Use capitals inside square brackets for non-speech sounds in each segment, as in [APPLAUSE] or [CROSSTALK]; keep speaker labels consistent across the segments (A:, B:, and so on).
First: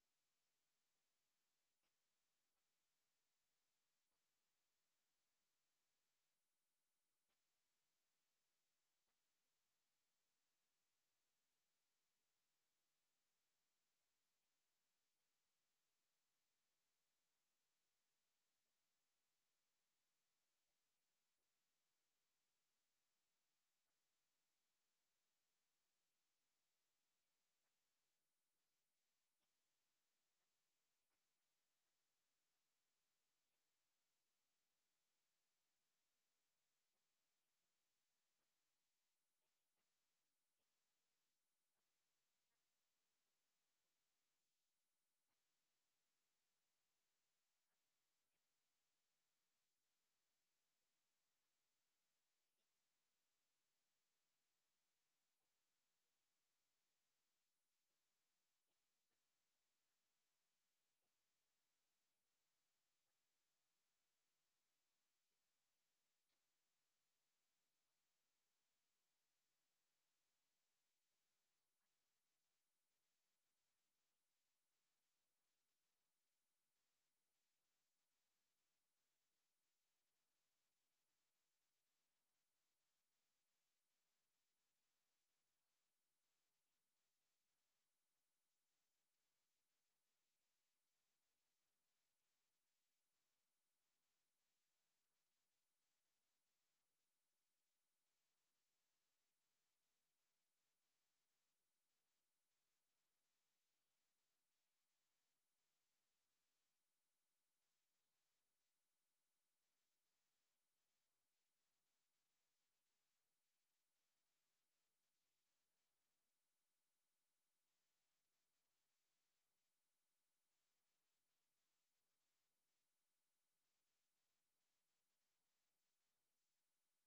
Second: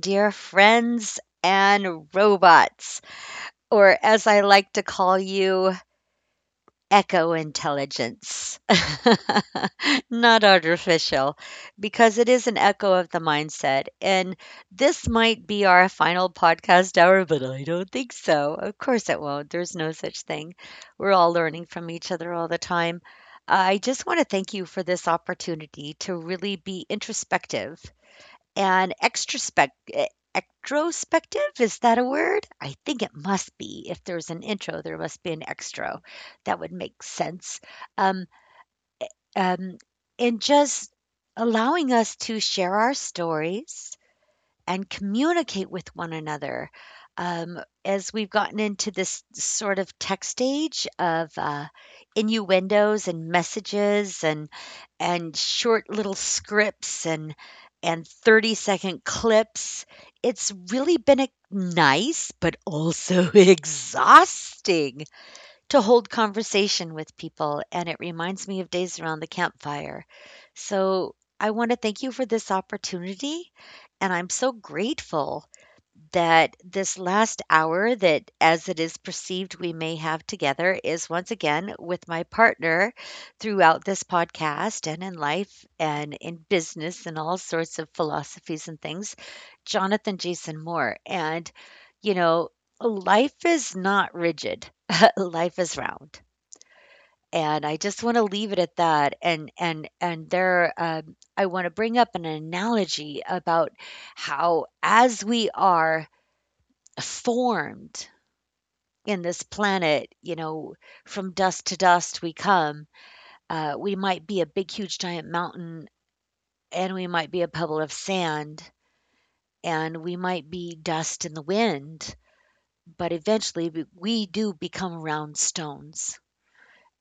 A: dear friends and robots, or as I like to call you, echo intelligence. [LAUGHS] Not artificial, because it is an echo of the mindset. And this might be our final podcast hour, but I don't think so. Of course, it won't. There's no such thing. We're all learning from each other all the time. I just want to thank you for this opportunity to really be introspective and extrospective. Is that a word? I think it must be. If there's an intro, there must be an extra. That would make sense. um, um, and just allowing us to share our stories and communicate with one another, um, as we've gotten into this sort of text age of innuendos and messages and short little scripts and 30-second clips. It's really been a nice but also [LAUGHS] exhausting to hold conversation with people, and it reminds me of days around the campfire. So, I want to thank you for this opportunity, and I'm so grateful that this last hour that, as it is perceived, we may have together is once again with my partner throughout this podcast and in life and in business and all sorts of philosophies and things, Jonathan Jason Moore. And, you know, life is not rigid, [LAUGHS] life is round. And I just want to leave it at that. And there, I want to bring up an analogy about how, as we are formed in this planet, you know, from dust to dust we come. We might be a big, huge, giant mountain, and we might be a pebble of sand, and we might be dust in the wind, but eventually we do become round stones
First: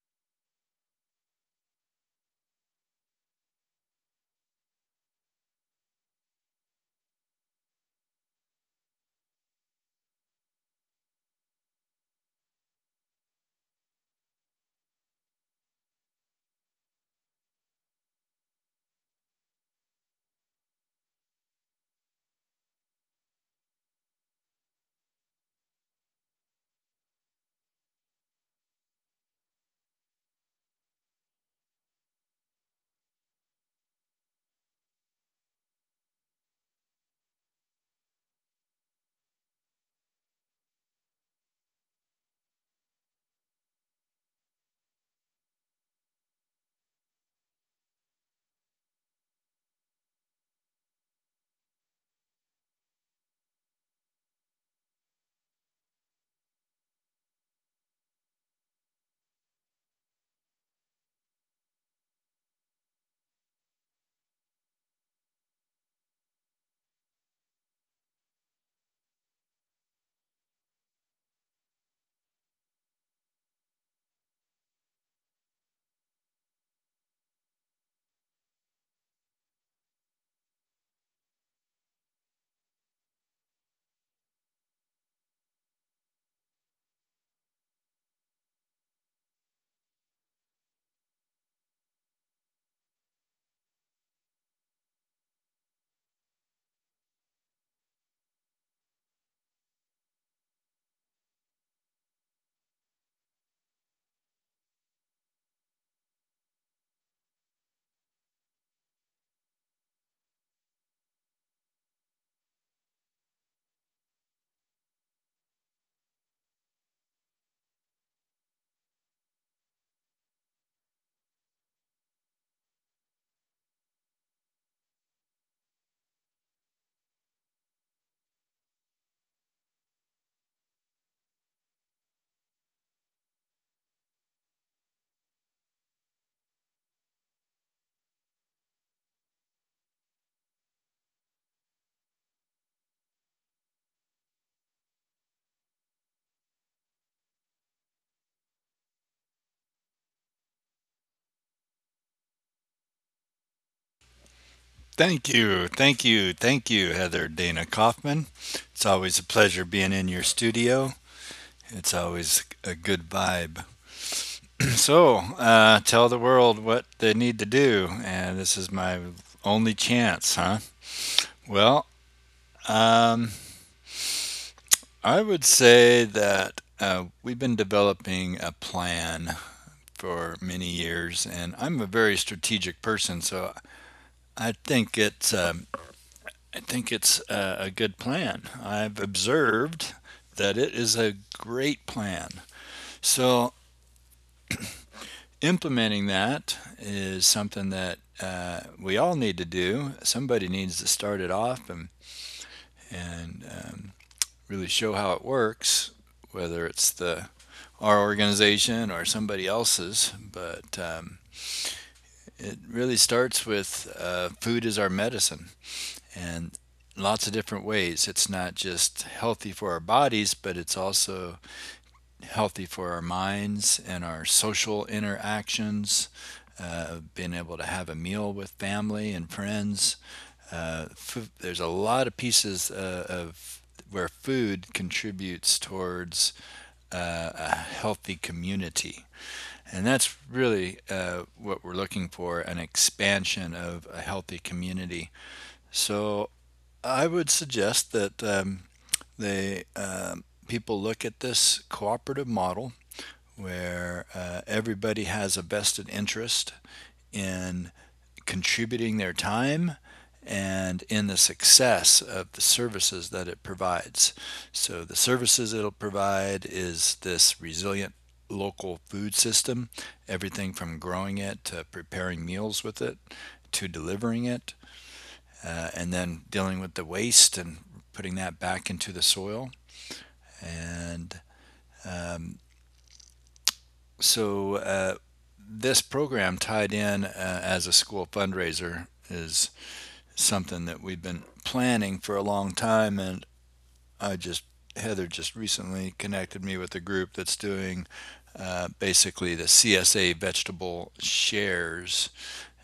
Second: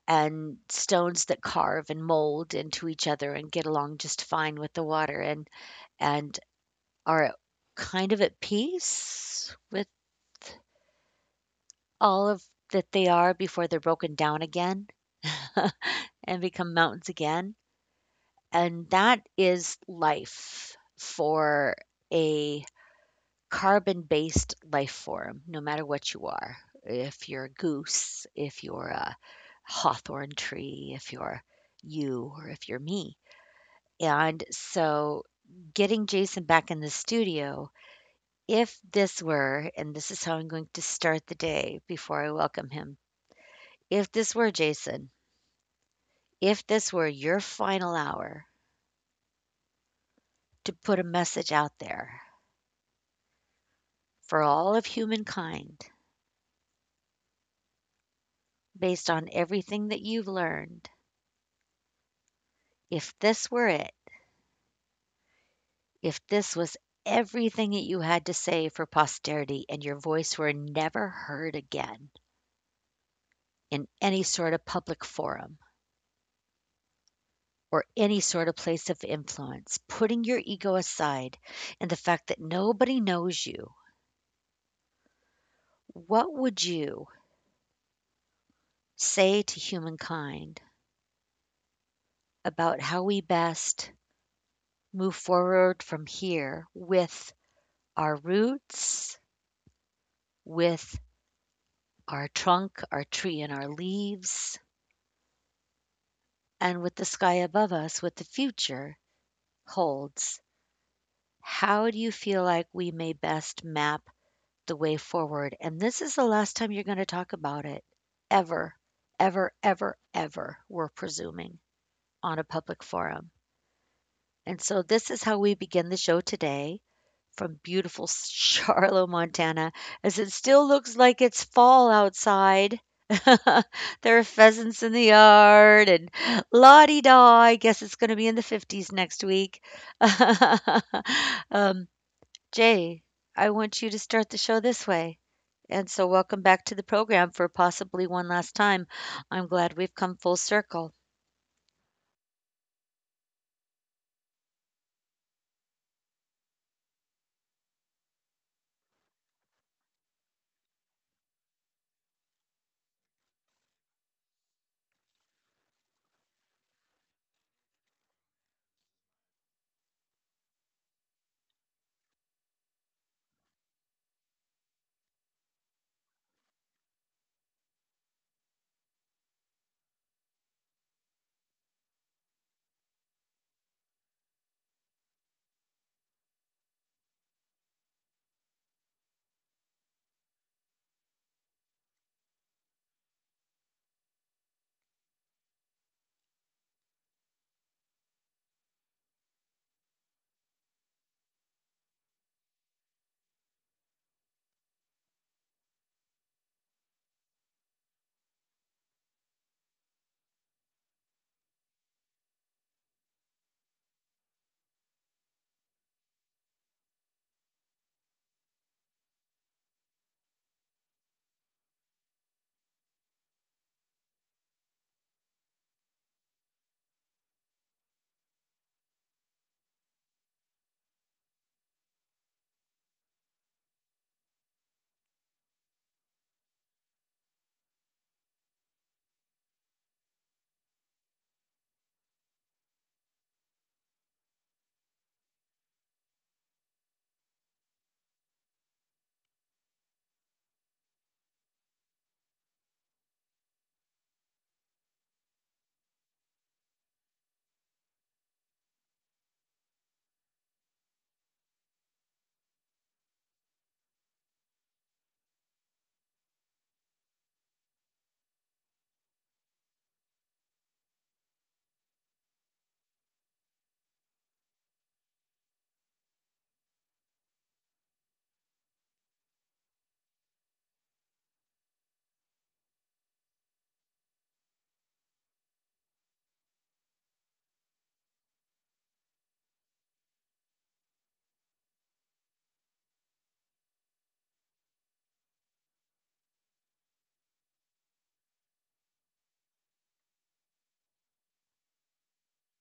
A: and stones that carve and mold into each other and get along just fine with the water and are kind of at peace with all of that they are before they're broken down again. [LAUGHS] And become mountains again. And that is life for a carbon based life form, no matter what you are. If you're a goose, if you're a hawthorn tree, if you're you, or if you're me. And so getting Jason back in the studio, if this were, and this is how I'm going to start the day before I welcome him, if this were Jason, if this were your final hour to put a message out there for all of humankind based on everything that you've learned. If this were it, if this was everything that you had to say for posterity and your voice were never heard again in any sort of public forum or any sort of place of influence, putting your ego aside and the fact that nobody knows you, what would you say to humankind about how we best move forward from here with our roots, with our trunk, our tree, and our leaves, and with the sky above us, what the future holds. How do you feel like we may best map the way forward? And this is the last time you're going to talk about it ever, ever, ever, ever, we're presuming on a public forum. And so this is how we begin the show today from beautiful Charlotte, Montana, as it still looks like it's fall outside. [LAUGHS] There are pheasants in the yard and la di da. I guess it's going to be in the 50s next week. [LAUGHS] um, Jay, I want you to start the show this way. And so, welcome back to the program for possibly one last time. I'm glad we've come full circle.
B: Thank you, thank you, thank you, Heather Dana Kaufman. It's always a pleasure being in your studio. It's always a good vibe. [CLEARS THROAT] So, tell the world what they need to do, and this is my only chance, huh? Well, um, I would say that we've been developing a plan for many years, and I'm a very strategic person, so I think it's um, I think it's a, good plan. I've observed that it is a great plan. So implementing that is something that we all need to do. Somebody needs to start it off and really show how it works, whether it's the our organization or somebody else's. But it really starts with food is our medicine. And lots of different ways. It's not just healthy for our bodies, but it's also healthy for our minds and our social interactions. Being able to have a meal with family and friends. Food, there's a lot of pieces of where food contributes towards a healthy community. And that's really what we're looking for, an expansion of a healthy community. So I would suggest that they people look at this cooperative model where everybody has a vested interest in contributing their time and in the success of the services that it provides. So the services it'll provide is this resilient local food system, everything from growing it to preparing meals with it to delivering it, and then dealing with the waste and putting that back into the soil. And um, so uh, this program tied in as a school fundraiser is something that we've been planning for a long time. And I just, Heather just recently connected me with a group that's doing basically the CSA vegetable shares,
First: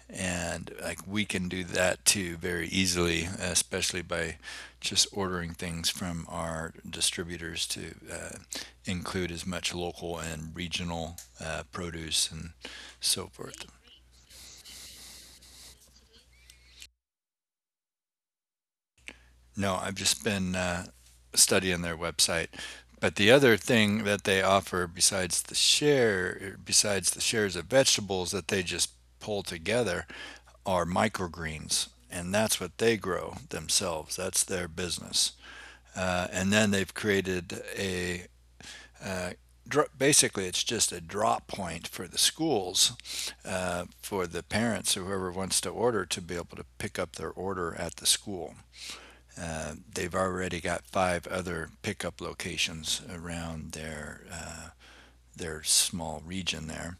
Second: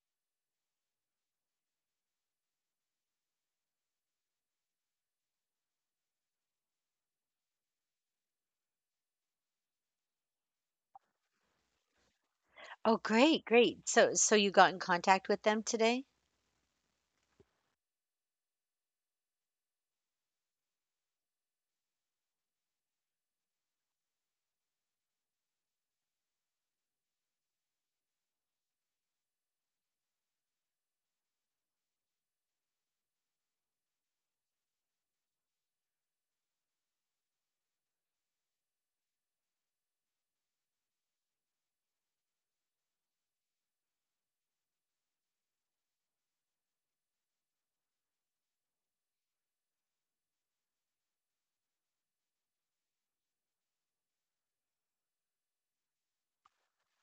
B: and like we can do that too very easily, especially by just ordering things from our distributors to include as much local and regional produce and
A: Oh,
B: so
A: great,
B: forth.
A: great. So, so you got in contact with them today?
B: No, I've just been studying their website. But the other thing that they offer, besides the shares of vegetables that they just pull together, are microgreens, and that's what they grow themselves, that's their business. And then they've created a, uh, basically it's just a drop point for the schools, for the parents, whoever wants to order, to be able to pick up their order at the school. They've already got five other pickup locations around their small region there.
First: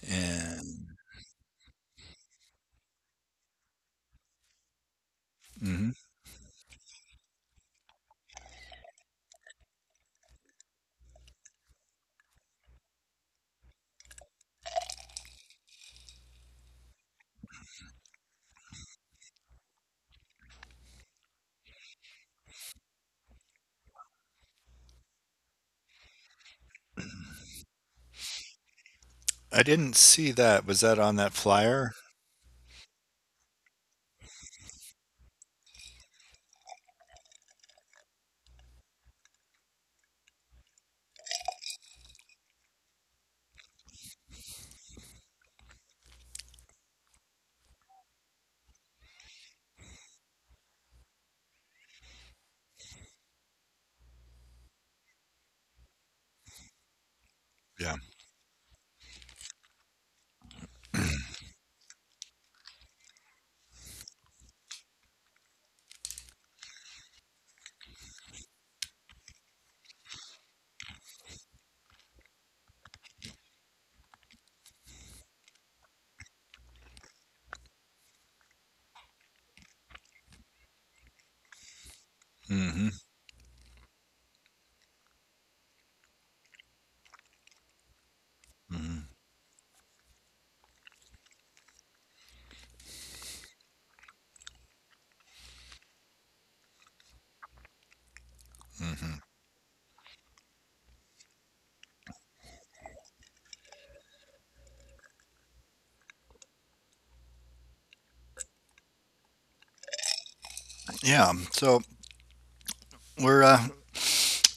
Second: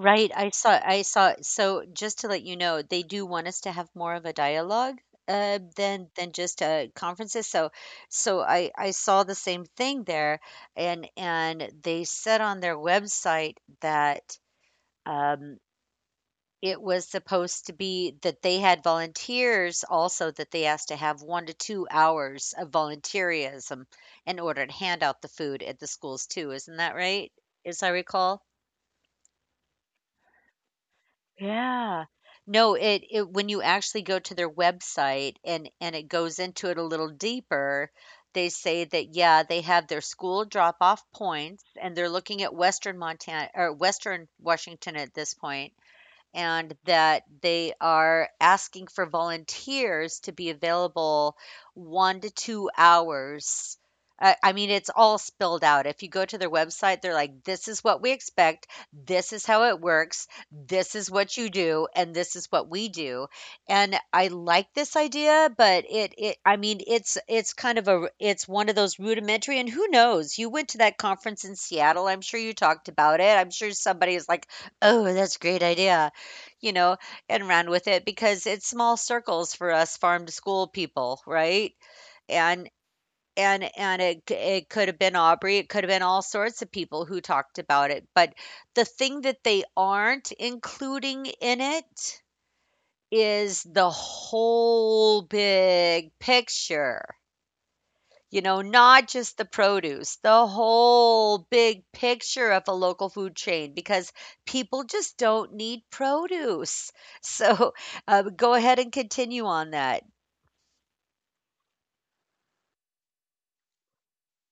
A: Right, I saw
B: And
A: I saw so just to let you know, they do want us to have more of a dialogue
B: mhm.
A: than just conferences. So so I saw the same thing there and they said on their website that um it was supposed to be that they had volunteers also that they asked to have 1 to 2 hours of volunteerism in order to hand out the food at the schools too. Isn't that right? As I recall.
B: I didn't see that. Was that on that flyer?
A: Yeah. No, it when you actually go to their website and it goes into it a little deeper, they say that, yeah, they have their school drop-off points and they're looking at Western Montana or Western Washington at this point and that they are asking for volunteers to be available 1 to 2 hours. I mean, it's all spelled out. If you go to their website, they're like, "This is
B: Yeah.
A: what we expect. This is how it works. This is what you do, and this is what we do." And I like this idea, but it I mean, it's kind of a, it's one of those rudimentary and who knows? You went to that conference in Seattle. I'm sure you talked about it. I'm sure somebody is like, "Oh, that's a great idea." You know, and ran with it because it's small circles for us farm to school people, right? And
B: Hmm.
A: and it it could have been Aubrey, it could have been all sorts of people who talked about it, but the thing that they aren't including in it is the whole big picture. You know, not just the produce, the whole big picture of a local food chain because people just don't need produce. So [LAUGHS] go ahead and continue on that.
B: Yeah, so we're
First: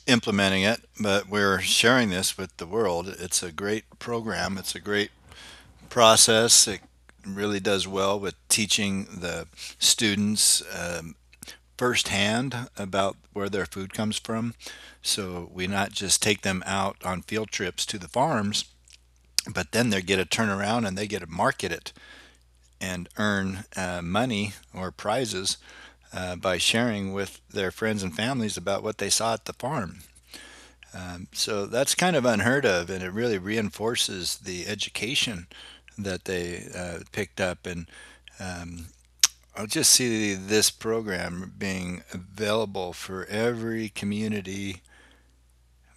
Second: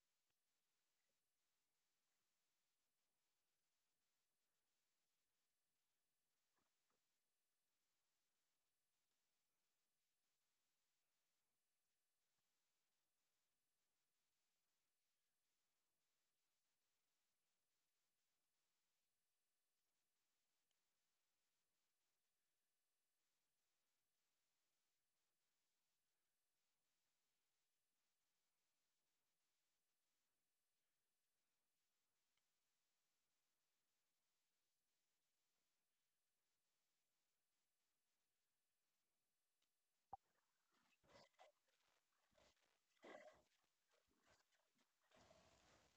B: implementing it, but we're sharing this with the world. It's a great program, it's a great process. It really does well with teaching the students firsthand about where their food comes from. So we not just take them out on field trips to the farms, but then they get a turnaround and they get to market it and earn money or prizes by sharing with their friends and families about what they saw at the farm. So that's kind of unheard of, and it really reinforces the education that they picked up. And um, I just see this program being available for every community.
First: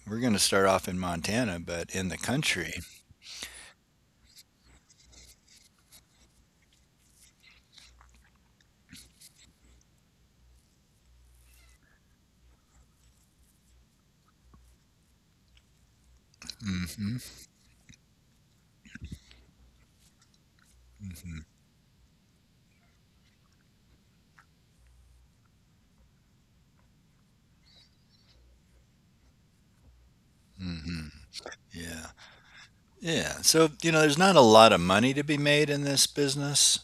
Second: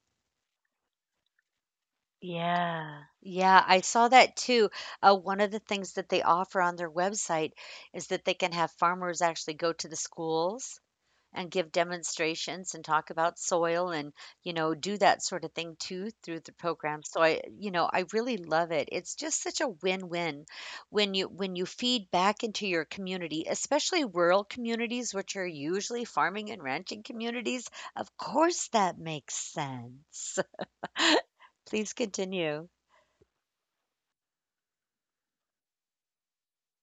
B: We're going to start off in Montana, but in the country.
A: Yeah. Yeah, I saw that too. One of the things that they offer on their website is that they can have farmers actually go to the schools and give demonstrations and talk about soil and, you know, do that sort of thing too through the program. So I, you know, I really love it. It's just such a win-win when you feed back into your community, especially rural communities, which are usually farming and ranching communities. Of course that makes sense. [LAUGHS] Please
B: Yeah.
A: continue.
B: Yeah. So, you know, there's not a lot of money to be made in this business.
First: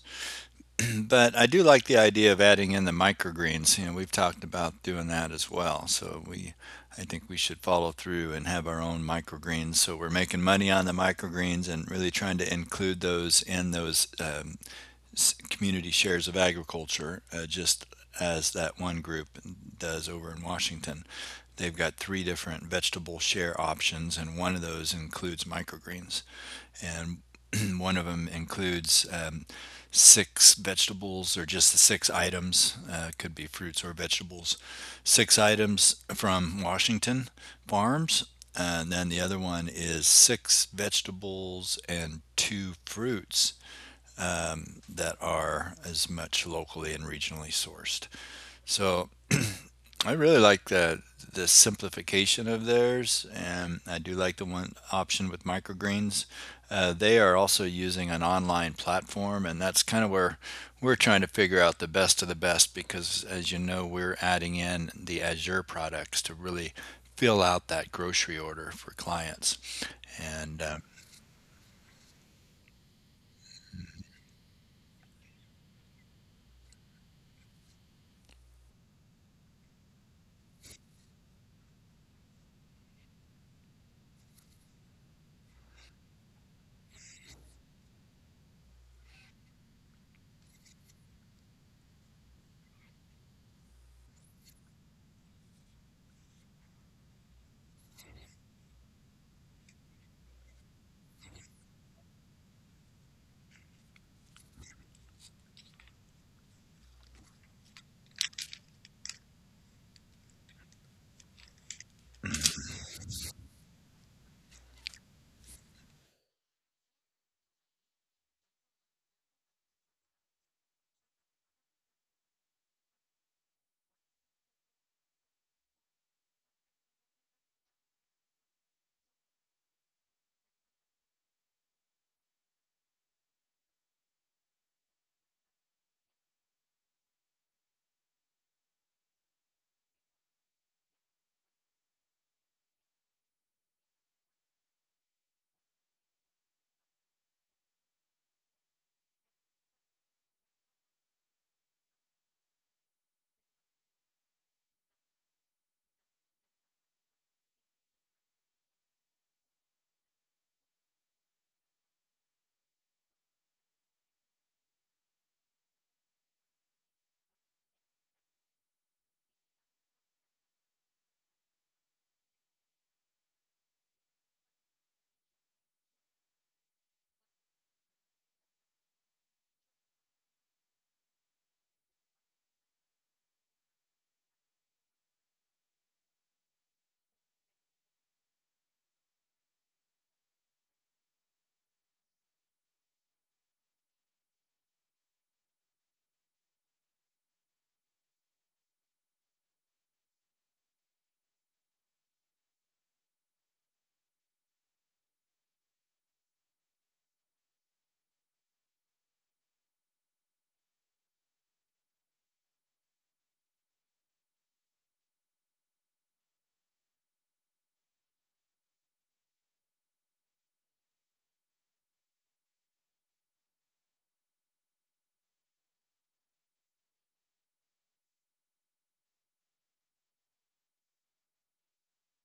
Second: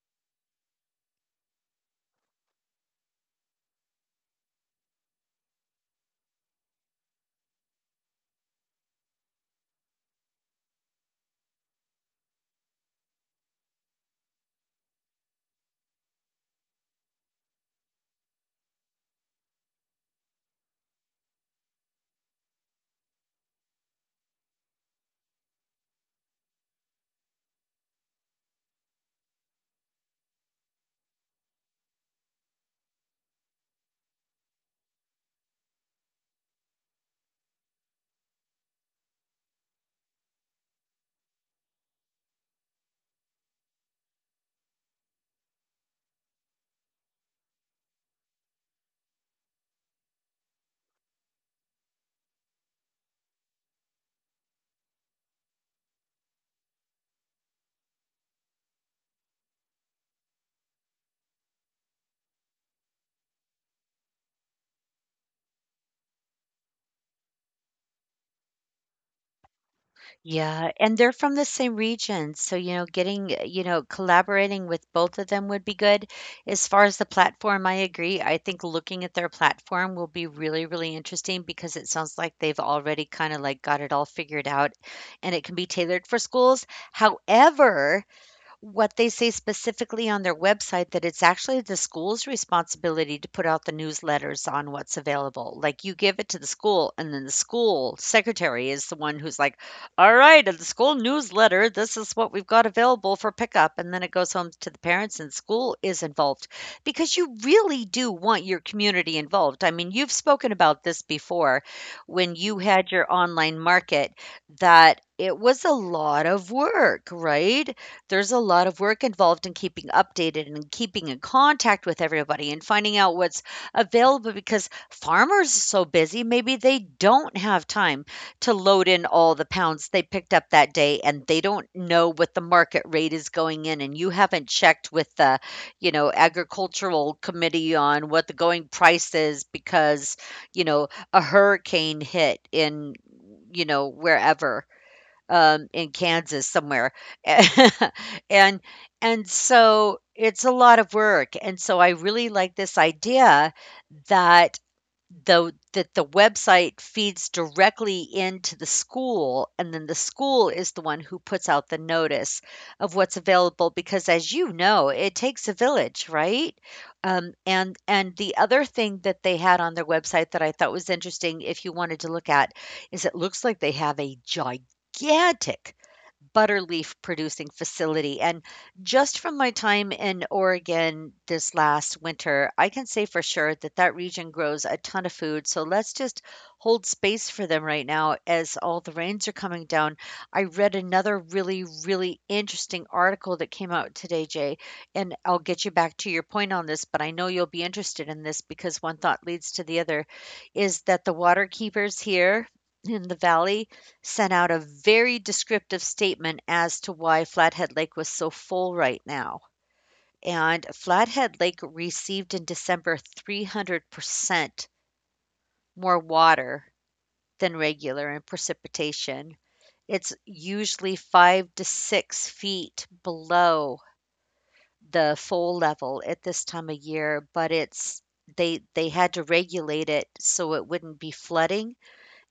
B: But I do like the idea of adding in the microgreens. You know, we've talked about doing that as well. So, I think we should follow through and have our own microgreens. So we're making money on the microgreens and really trying to include those in those community shares of agriculture, just as that one group does over in Washington. They've got three different vegetable share options, and one of those includes microgreens, and [CLEARS THROAT] one of them includes six vegetables, or just the six items, could be fruits or vegetables, six items from Washington farms. And then the other one is six vegetables and two fruits that are as much locally and regionally sourced. So I really like the simplification of theirs, and I do like the one option with microgreens. They are also using an online platform, and that's kind of where we're trying to figure out the best of the best because, as you know, we're adding in the Azure products to really fill out that grocery order for clients. And
A: Yeah, and they're from the same region, so, you know, getting you know, collaborating with both of them would be good. As far as the platform, I agree. I think looking at their platform will be really, really interesting because it sounds like they've already kinda, like, got it all figured out, and it can be tailored for schools. However, what they say specifically on their website that it's actually the school's responsibility to put out the newsletters on what's available. Like, you give it to the school, and then the school secretary is the one who's like, "All right, at the school newsletter, this is what we've got available for pickup." And then it goes home to the parents, and school is involved because you really do want your community involved. I mean, you've spoken about this before when you had your online market that it was a lot of work, right? There's a lot of work involved in keeping updated and keeping in contact with everybody and finding out what's available because farmers are so busy, maybe they don't have time to load in all the pounds they picked up that day and they don't know what the market rate is going in and you haven't checked with the, you know, agricultural committee on what the going price is because, you know, a hurricane hit in you know wherever in Kansas somewhere. [LAUGHS] and and so it's a lot of work. And so I really like this idea that though that the website feeds directly into the school, and then the school is the one who puts out the notice of what's available because as you know, it takes a village, right? And the other thing that they had on their website that I thought was interesting if you wanted to look at is it looks like they have a gigantic butter leaf producing facility and just from my time in Oregon this last winter, I can say for sure that that region grows a ton of food. So let's just hold space for them right now as all the rains are coming down. I read another really, really interesting article that came out today, Jay, and I'll get you back to your point on this, but I know you'll be interested in this because one thought leads to the other is that the water keepers here in the valley sent out a very descriptive statement as to why Flathead Lake was so full right now. And Flathead Lake received in December 300% more water than regular in precipitation. It's usually 5 to 6 feet below the full level at this time of year, but it's they had to regulate it so it wouldn't be flooding.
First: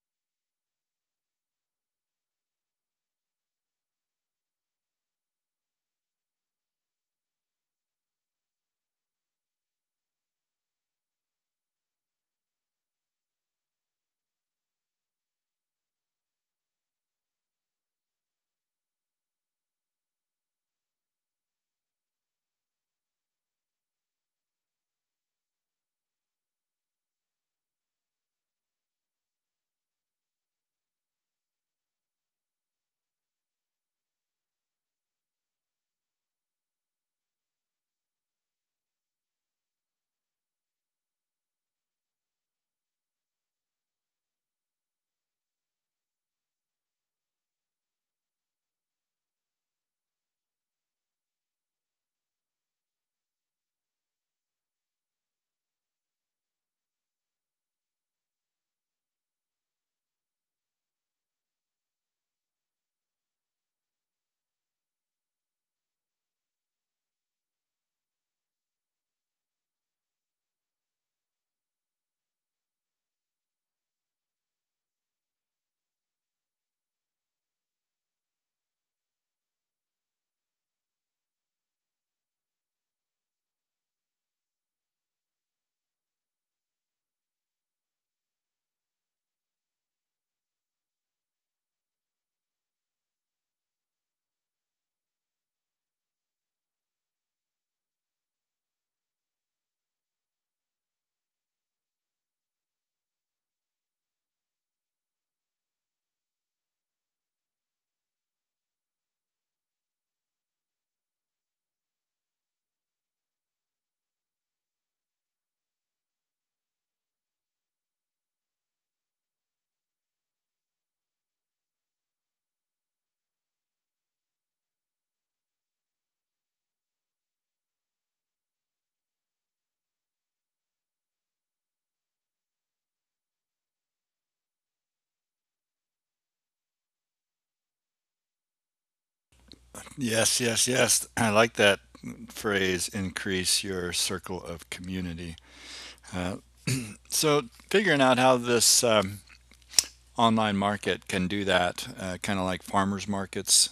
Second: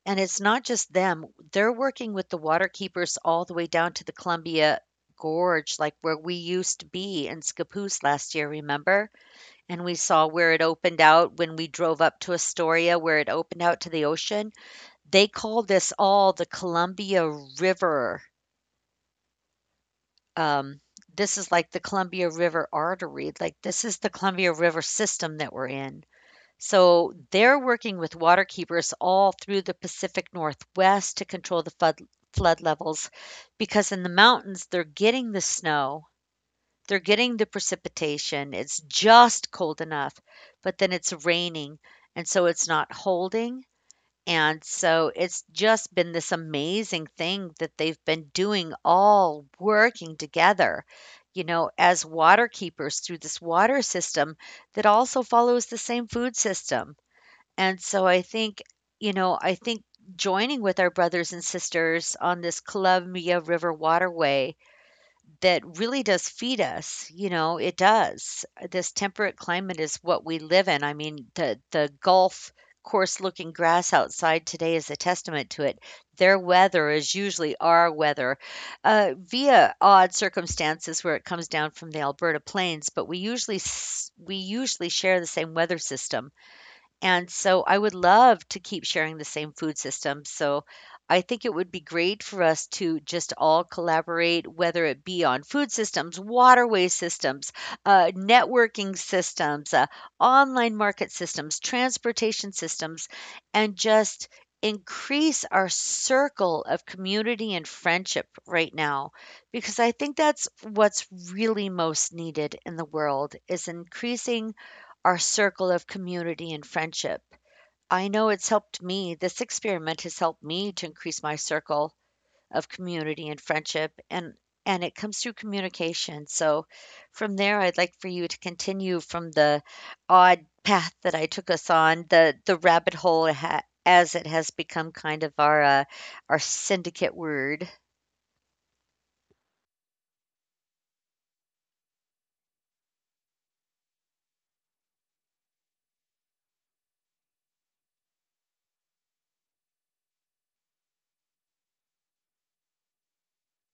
A: And it's not just them, they're working with the water keepers all the way down to the Columbia Gorge, like where we used to be in Scappoose last year, remember? And we saw where it opened out when we drove up to Astoria, where it opened out to the ocean. They call this all the Columbia River. Um, this is like the Columbia River artery. Like, this is the Columbia River system that we're in. So they're working with waterkeepers all through the Pacific Northwest to control the flood levels because in the mountains, they're getting the snow, they're getting the precipitation. It's just cold enough, but then it's raining. And so it's not holding. And so it's just been this amazing thing that they've been doing all working together, you know, as waterkeepers through this water system that also follows the same food system. And so I think, you know, I think joining with our brothers and sisters on this Columbia River waterway that really does feed us, you know, it does. This temperate climate is what we live in. I mean, the Gulf coarse looking grass outside today is a testament to it. Their weather is usually our weather, via odd circumstances where it comes down from the Alberta plains, but we usually share the same weather system. And so I would love to keep sharing the same food system. So I think it would be great for us to just all collaborate, whether it be on food systems, waterway systems, networking systems, online market systems, transportation systems, and just increase our circle of community and friendship right now because I think that's what's really most needed in the world is increasing our circle of community and friendship. I know it's helped me. This experiment has helped me to increase my circle of community and friendship and it comes through communication. So from there I'd like for you to continue from the odd path that I took us on, the rabbit hole as it has become kind of our syndicate word.
B: yes, yes, yes, I like that phrase, increase your circle of community. Uh, so, figuring out how this online market can do that, kind of like farmers markets.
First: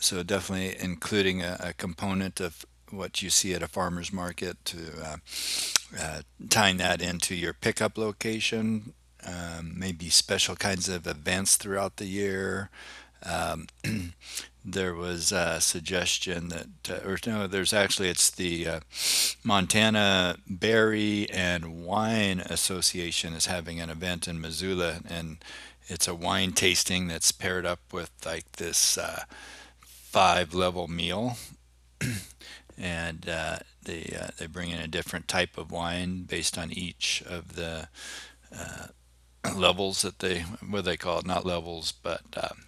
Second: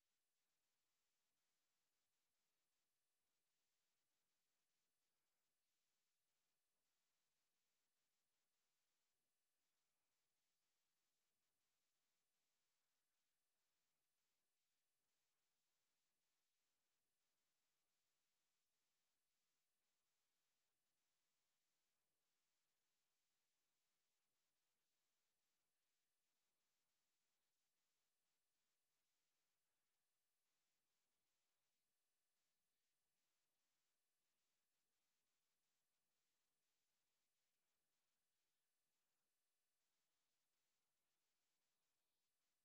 B: So definitely including a component of what you see at a farmer's market to uh, uh, tying that into your pickup location, maybe special kinds of events throughout the year. Uh, there was a suggestion that, or no, there's actually, it's the Montana Berry and Wine Association is having an event in Missoula, and it's a wine tasting that's paired up with like this five level meal, and they bring in a different type of wine based on each of the [CLEARS THROAT] levels that they, what they call it, not levels, but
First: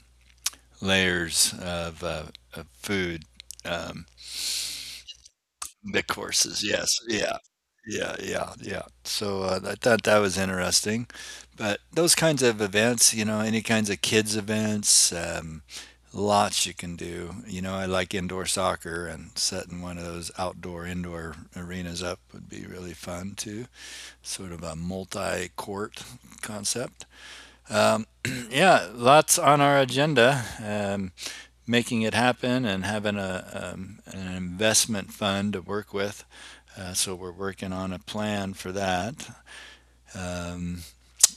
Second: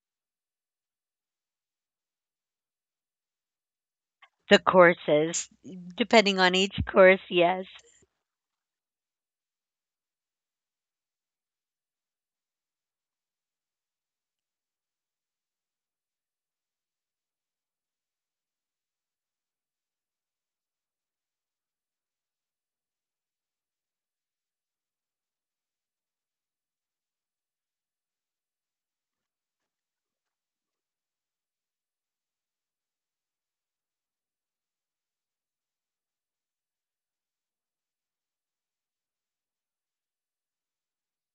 B: layers of food. Um,
A: The courses,
B: The
A: depending on
B: courses,
A: each
B: yes.
A: course,
B: Yeah.
A: yes.
B: Yeah, yeah, yeah. So, I thought that was interesting, but those kinds of events, you know, any kinds of kids events, lots you can do. You know, I like indoor soccer, and setting one of those outdoor indoor arenas up would be really fun too. Sort of a multi-court concept. Yeah, lots on our agenda. Making it happen and having a an investment fund to work with. So we're working on a plan for that. Um,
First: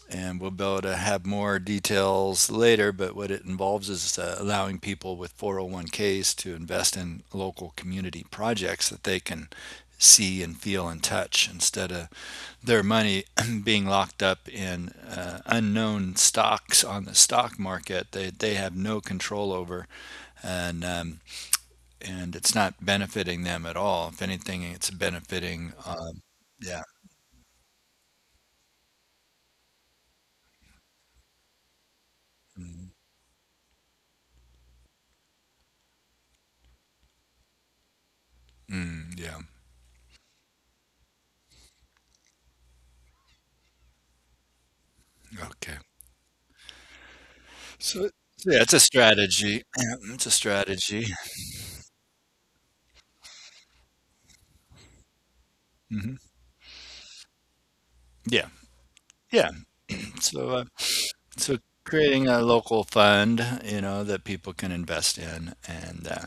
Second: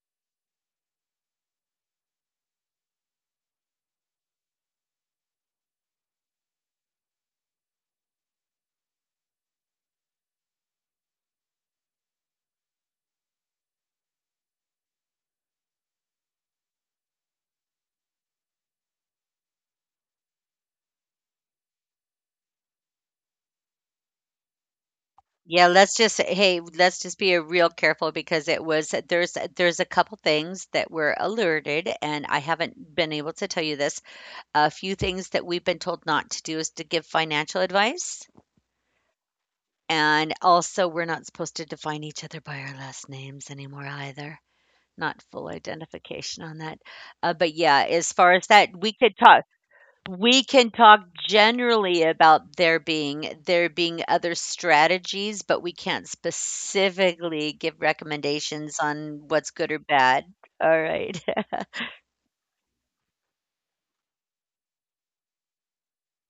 B: and we'll be able to have more details later, but what it involves is allowing people with 401ks to invest in local community projects that they can see and feel and touch, instead of their money [CLEARS THROAT] being locked up in unknown stocks on the stock market they have no control over. And and it's not benefiting them at all, if anything it's
A: Yeah,
B: benefiting
A: let's
B: yeah.
A: let's just be a real careful because it was there's a couple things that were alerted and I haven't been able to tell you this. A few things that we've been told not to do is to give financial advice
B: Mm, yeah.
A: and also we're not supposed to define each other by our last names anymore either. Not full
B: Okay.
A: identification on that. But yeah, as
B: So,
A: far as
B: so yeah,
A: that,
B: it's a
A: we could talk.
B: strategy. Yeah, it's a
A: We can talk
B: strategy.
A: generally about there being other strategies, but we can't
B: Hmm.
A: specifically give
B: Yeah.
A: recommendations on what's
B: Yeah.
A: good or bad.
B: So, uh,
A: All right.
B: so, creating a local fund, you know, that people can invest in, and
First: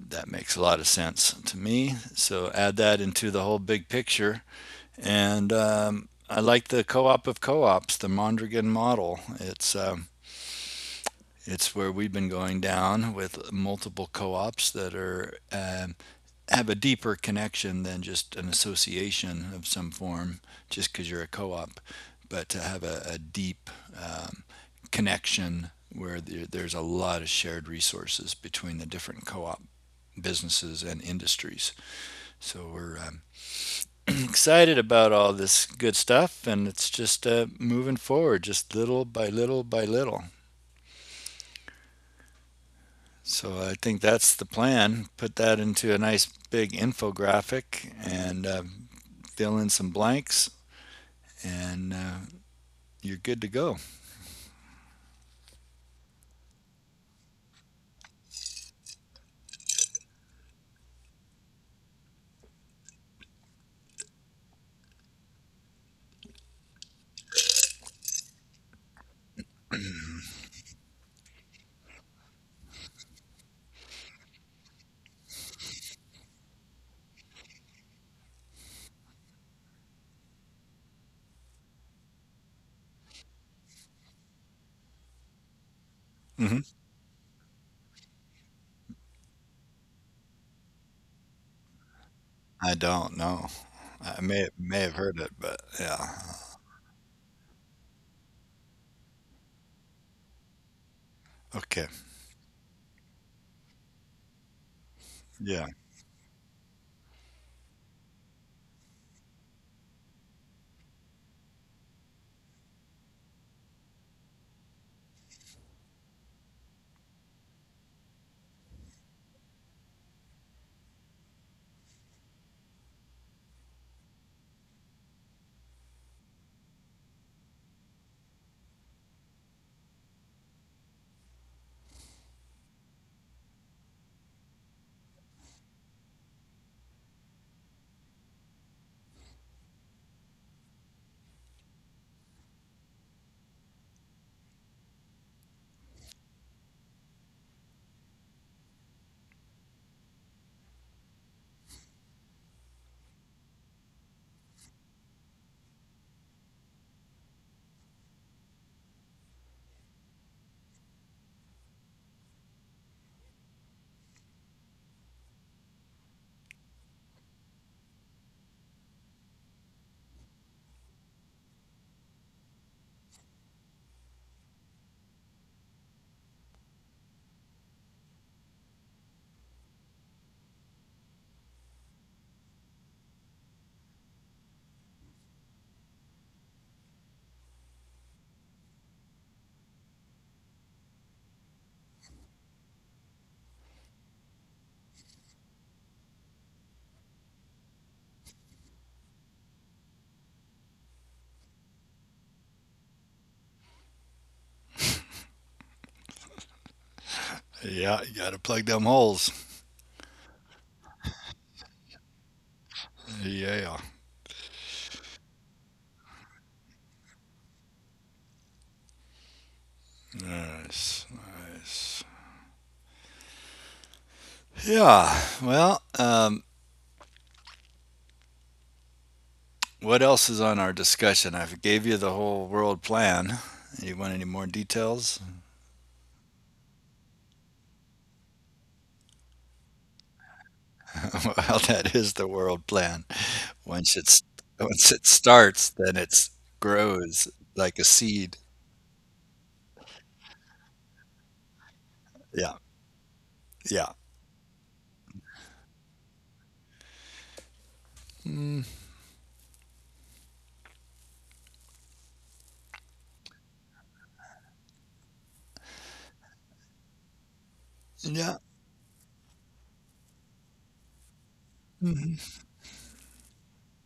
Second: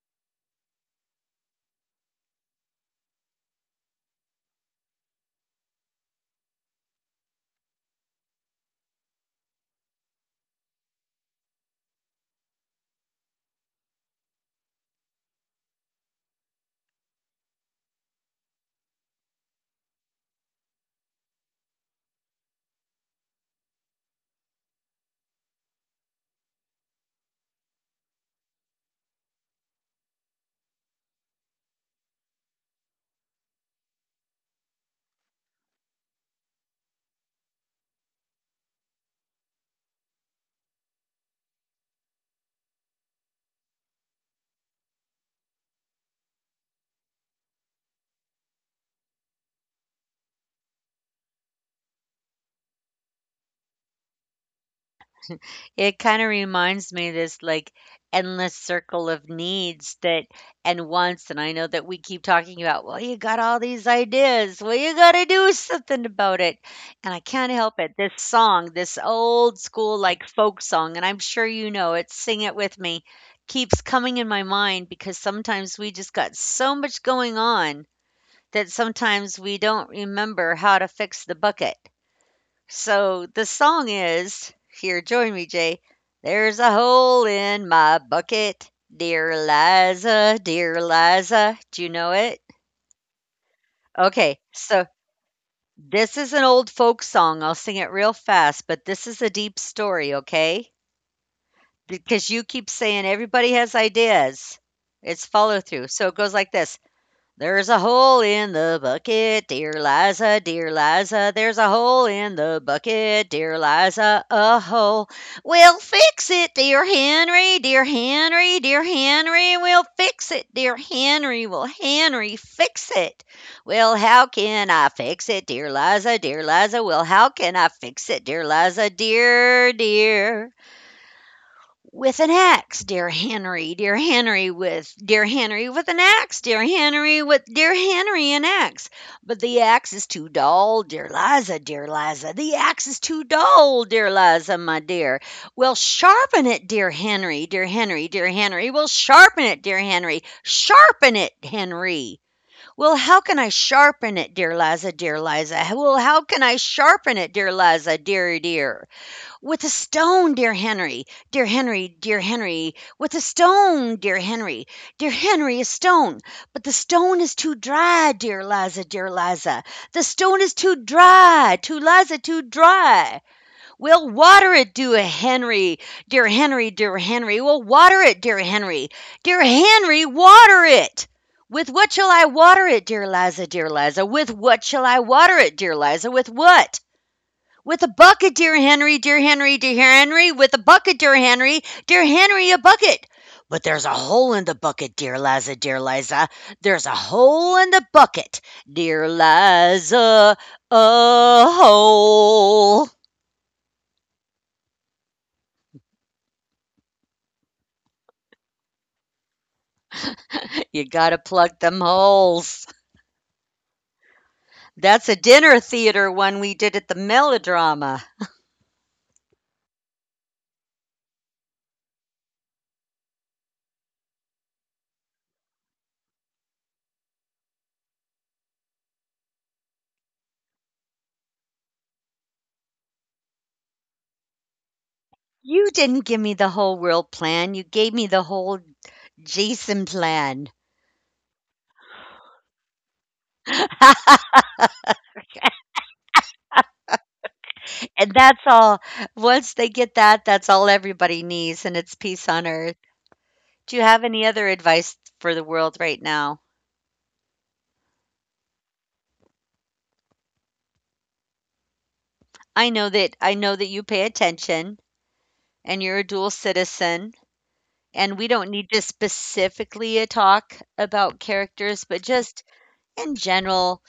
B: that makes a lot of sense to me. So add that into the whole big picture, and I like the co-op of co-ops, the Mondragon model. It's where we've been going down with multiple co-ops that are have a deeper connection than just an association of some form, just because you're a co-op, but to have a deep um, connection where there's a lot of shared resources between the different co-op businesses and industries. So we're [CLEARS THROAT] excited about all this good stuff, and it's just moving forward, just little by little by little. So I think that's the plan. Put that into a nice big infographic and fill in some blanks and you're good to go.
A: It kinda reminds me this, like, endless circle of needs that and wants, and I know that we keep talking about, "Well, you got all these ideas. Well, you gotta do something about it." And I can't help it. This song, this old school, like, folk song, and I'm sure you know it, "Sing It With Me," keeps coming in my mind because sometimes we just got so much going on that sometimes we don't remember how to fix the bucket. So the song is here, join me, Jay.
B: Hmm.
A: There's a hole in my bucket. Dear Liza, dear Liza. Do you know it?
B: I don't know. I may
A: Okay,
B: may have heard
A: so
B: it, but yeah.
A: this is an old folk song. I'll sing it real fast, but this is a deep story, okay?
B: Okay.
A: Because you keep saying everybody has ideas.
B: Yeah.
A: It's follow through. So it goes like this. There's a hole in the bucket, dear Liza, dear Liza. There's a hole in the bucket, dear Liza, a hole. We'll fix it, dear Henry, dear Henry, dear Henry. We'll fix it, dear Henry. Will Henry fix it? Well, how can I fix it, dear Liza, dear Liza? Well, how can I fix it, dear Liza, dear, dear? With an axe, dear Henry with an axe, dear Henry with, dear Henry an axe. But the axe is too dull, dear Liza, dear Liza. The axe is too dull, dear Liza, my dear. Well, sharpen it, dear Henry, dear Henry, dear Henry. Well, sharpen it, dear Henry. Sharpen it, Henry. Well, how can I sharpen it, dear Liza, dear Liza? Well, how can I sharpen it, dear Liza, dear, dear? "With a stone, dear Henry! Dear Henry, dear Henry! With a stone, dear Henry! Dear Henry, a stone! But the stone is too dry, dear Liza, dear Liza! The stone is too dry, too Liza, too dry! We'll water it, dear Henry, dear Henry, dear Henry! We'll water it, dear Henry! Dear Henry, water it! With what shall I water it, dear Liza, dear Liza? With what shall I water it, dear Liza, with what? With a bucket, dear Henry, dear Henry, dear Henry, with a bucket, dear Henry, a bucket. But there's a hole in the bucket, dear Liza, dear Liza. There's a hole in the bucket, dear Liza, a hole.
B: Yeah. You got to plug them holes.
A: You gotta plug them holes.
B: Yeah.
A: That's a dinner theater one we did at the melodrama.
B: Nice. Nice. Yeah. Well, what else is on our discussion? I gave you the whole world plan. You want any more details?
A: You didn't give me the whole world plan, you gave me the whole Jason plan.
B: [LAUGHS] Well, that is the world plan. Once
A: [LAUGHS]
B: it's Once it starts, then it's grows like a
A: And
B: seed.
A: that's all. Once they get that, that's all everybody needs, and it's peace on
B: Yeah.
A: earth. Do you
B: Yeah.
A: have any other advice for the world right now? I know that you pay attention and you're a dual citizen, and we
B: Yeah.
A: don't need to specifically a talk about characters, but just in general,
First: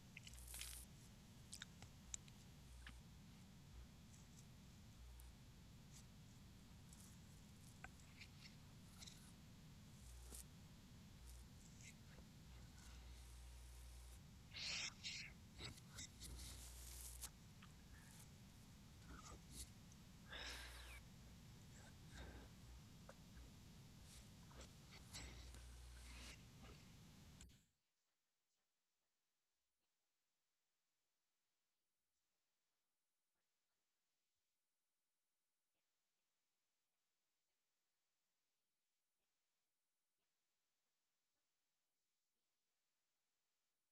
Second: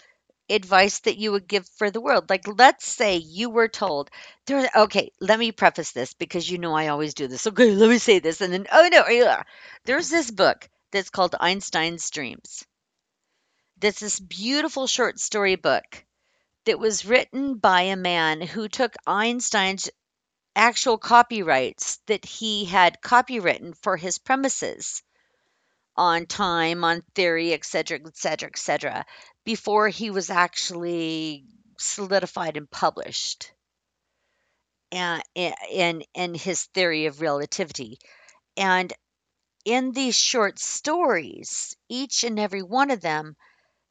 A: advice that you would give for the world? Like, let's say you were told, there, okay, let me preface this because you know I always do this. Okay, let me say this. And then, oh no, yeah. There's this book that's called Einstein's Dreams. That's this beautiful short story book that was written by a man who took Einstein's actual copyrights that he had copywritten for his premises on time, on theory, et cetera, et cetera, et cetera, before he was actually solidified and published and in his theory of relativity. And in these short stories, each and every one of them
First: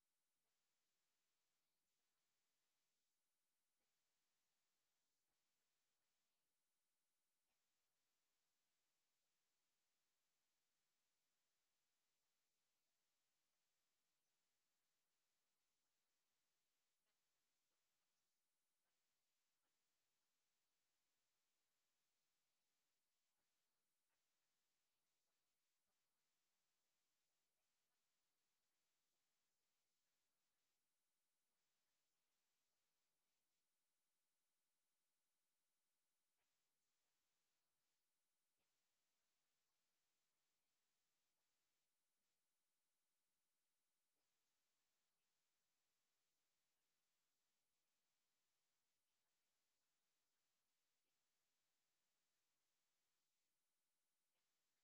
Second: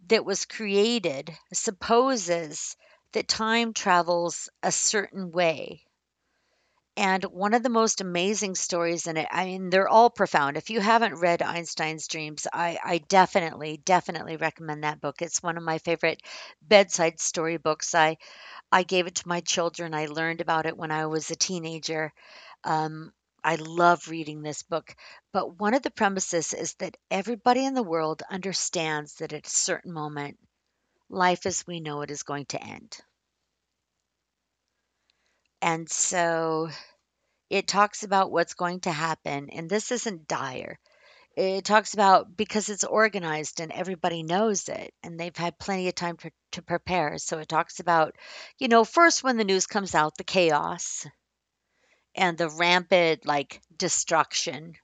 A: that was created supposes that time travels a certain way. And one of the most amazing stories in it, I mean, they're all profound. If you haven't read Einstein's Dreams, I definitely, definitely recommend that book. It's one of my favorite bedside story books. I gave it to my children. I learned about it when I was a teenager. Um, I love reading this book, but one of the premises is that everybody in the world understands that at a certain moment, life as we know it is going to end. And so it talks about what's going to happen, and this isn't dire. It talks about because it's organized and everybody knows it, and they've had plenty of time to prepare. So it talks about, you know, first when the news comes out, the chaos and the rampant like destruction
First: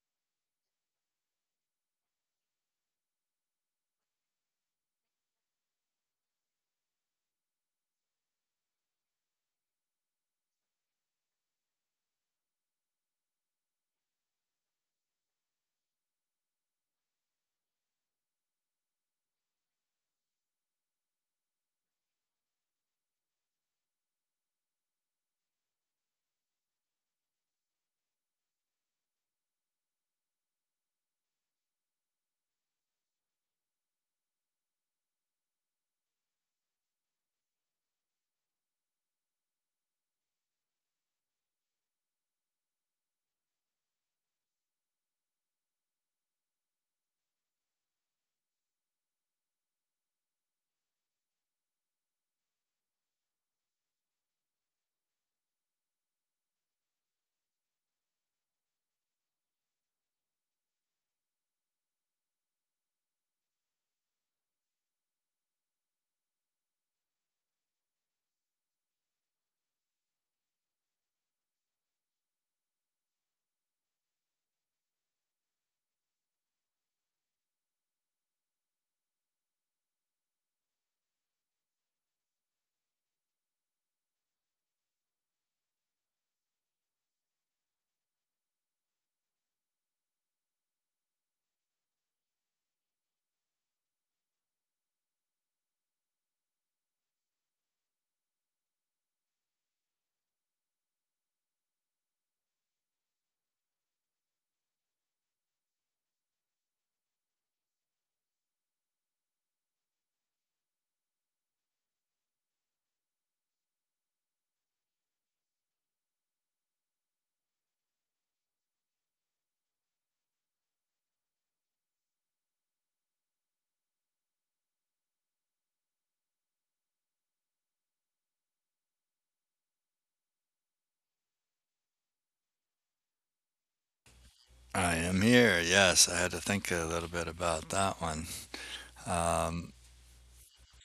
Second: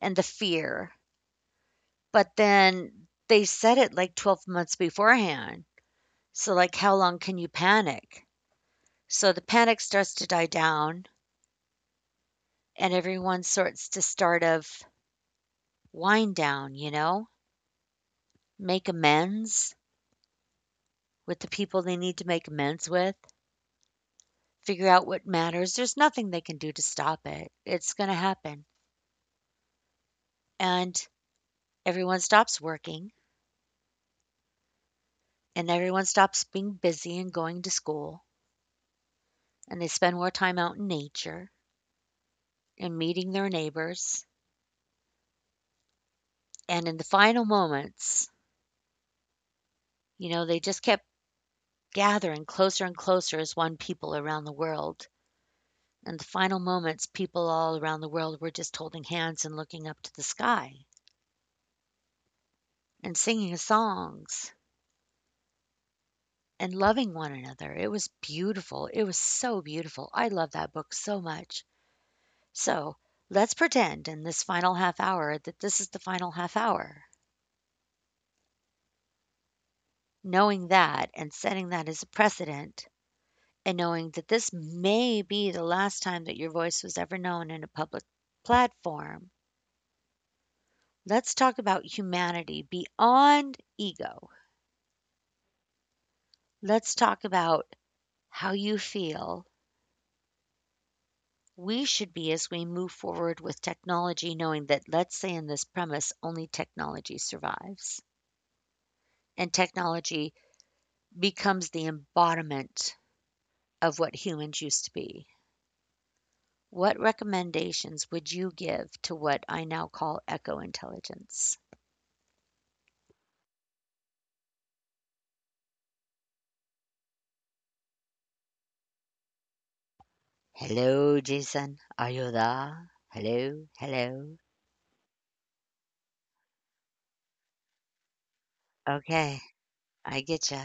A: and the fear. But then they said it like 12 months beforehand. So, like, how long can you panic? So the panic starts to die down, and everyone sorts to start of wind down, you know? Make amends with the people they need to make amends with, figure out what matters. There's nothing they can do to stop it. It's going to happen. And everyone stops working and everyone stops being busy and going to school and they spend more time out in nature and meeting their neighbors. And in the final moments, you know, they just kept gathering closer and closer as one people around the world. And the final moments, people all around the world were just holding hands and looking up to the sky and singing songs and loving one another. It was beautiful. It was so beautiful. I love that book so much. So let's pretend in this final half hour that this is the final half hour. Knowing that and setting that as a precedent, and knowing that this may be the last time that your voice was ever known in a public platform, let's talk about humanity beyond ego. Let's talk about how you feel we should be as we move forward with technology, knowing that, let's say, in this premise, only technology survives and technology becomes the embodiment of what humans used to be. What recommendations would you give to what I now call echo intelligence? Hello, Jason. Are you there? Hello, hello.
B: I am here. Yes, I had to think a little bit about that one.
A: Okay, I get you.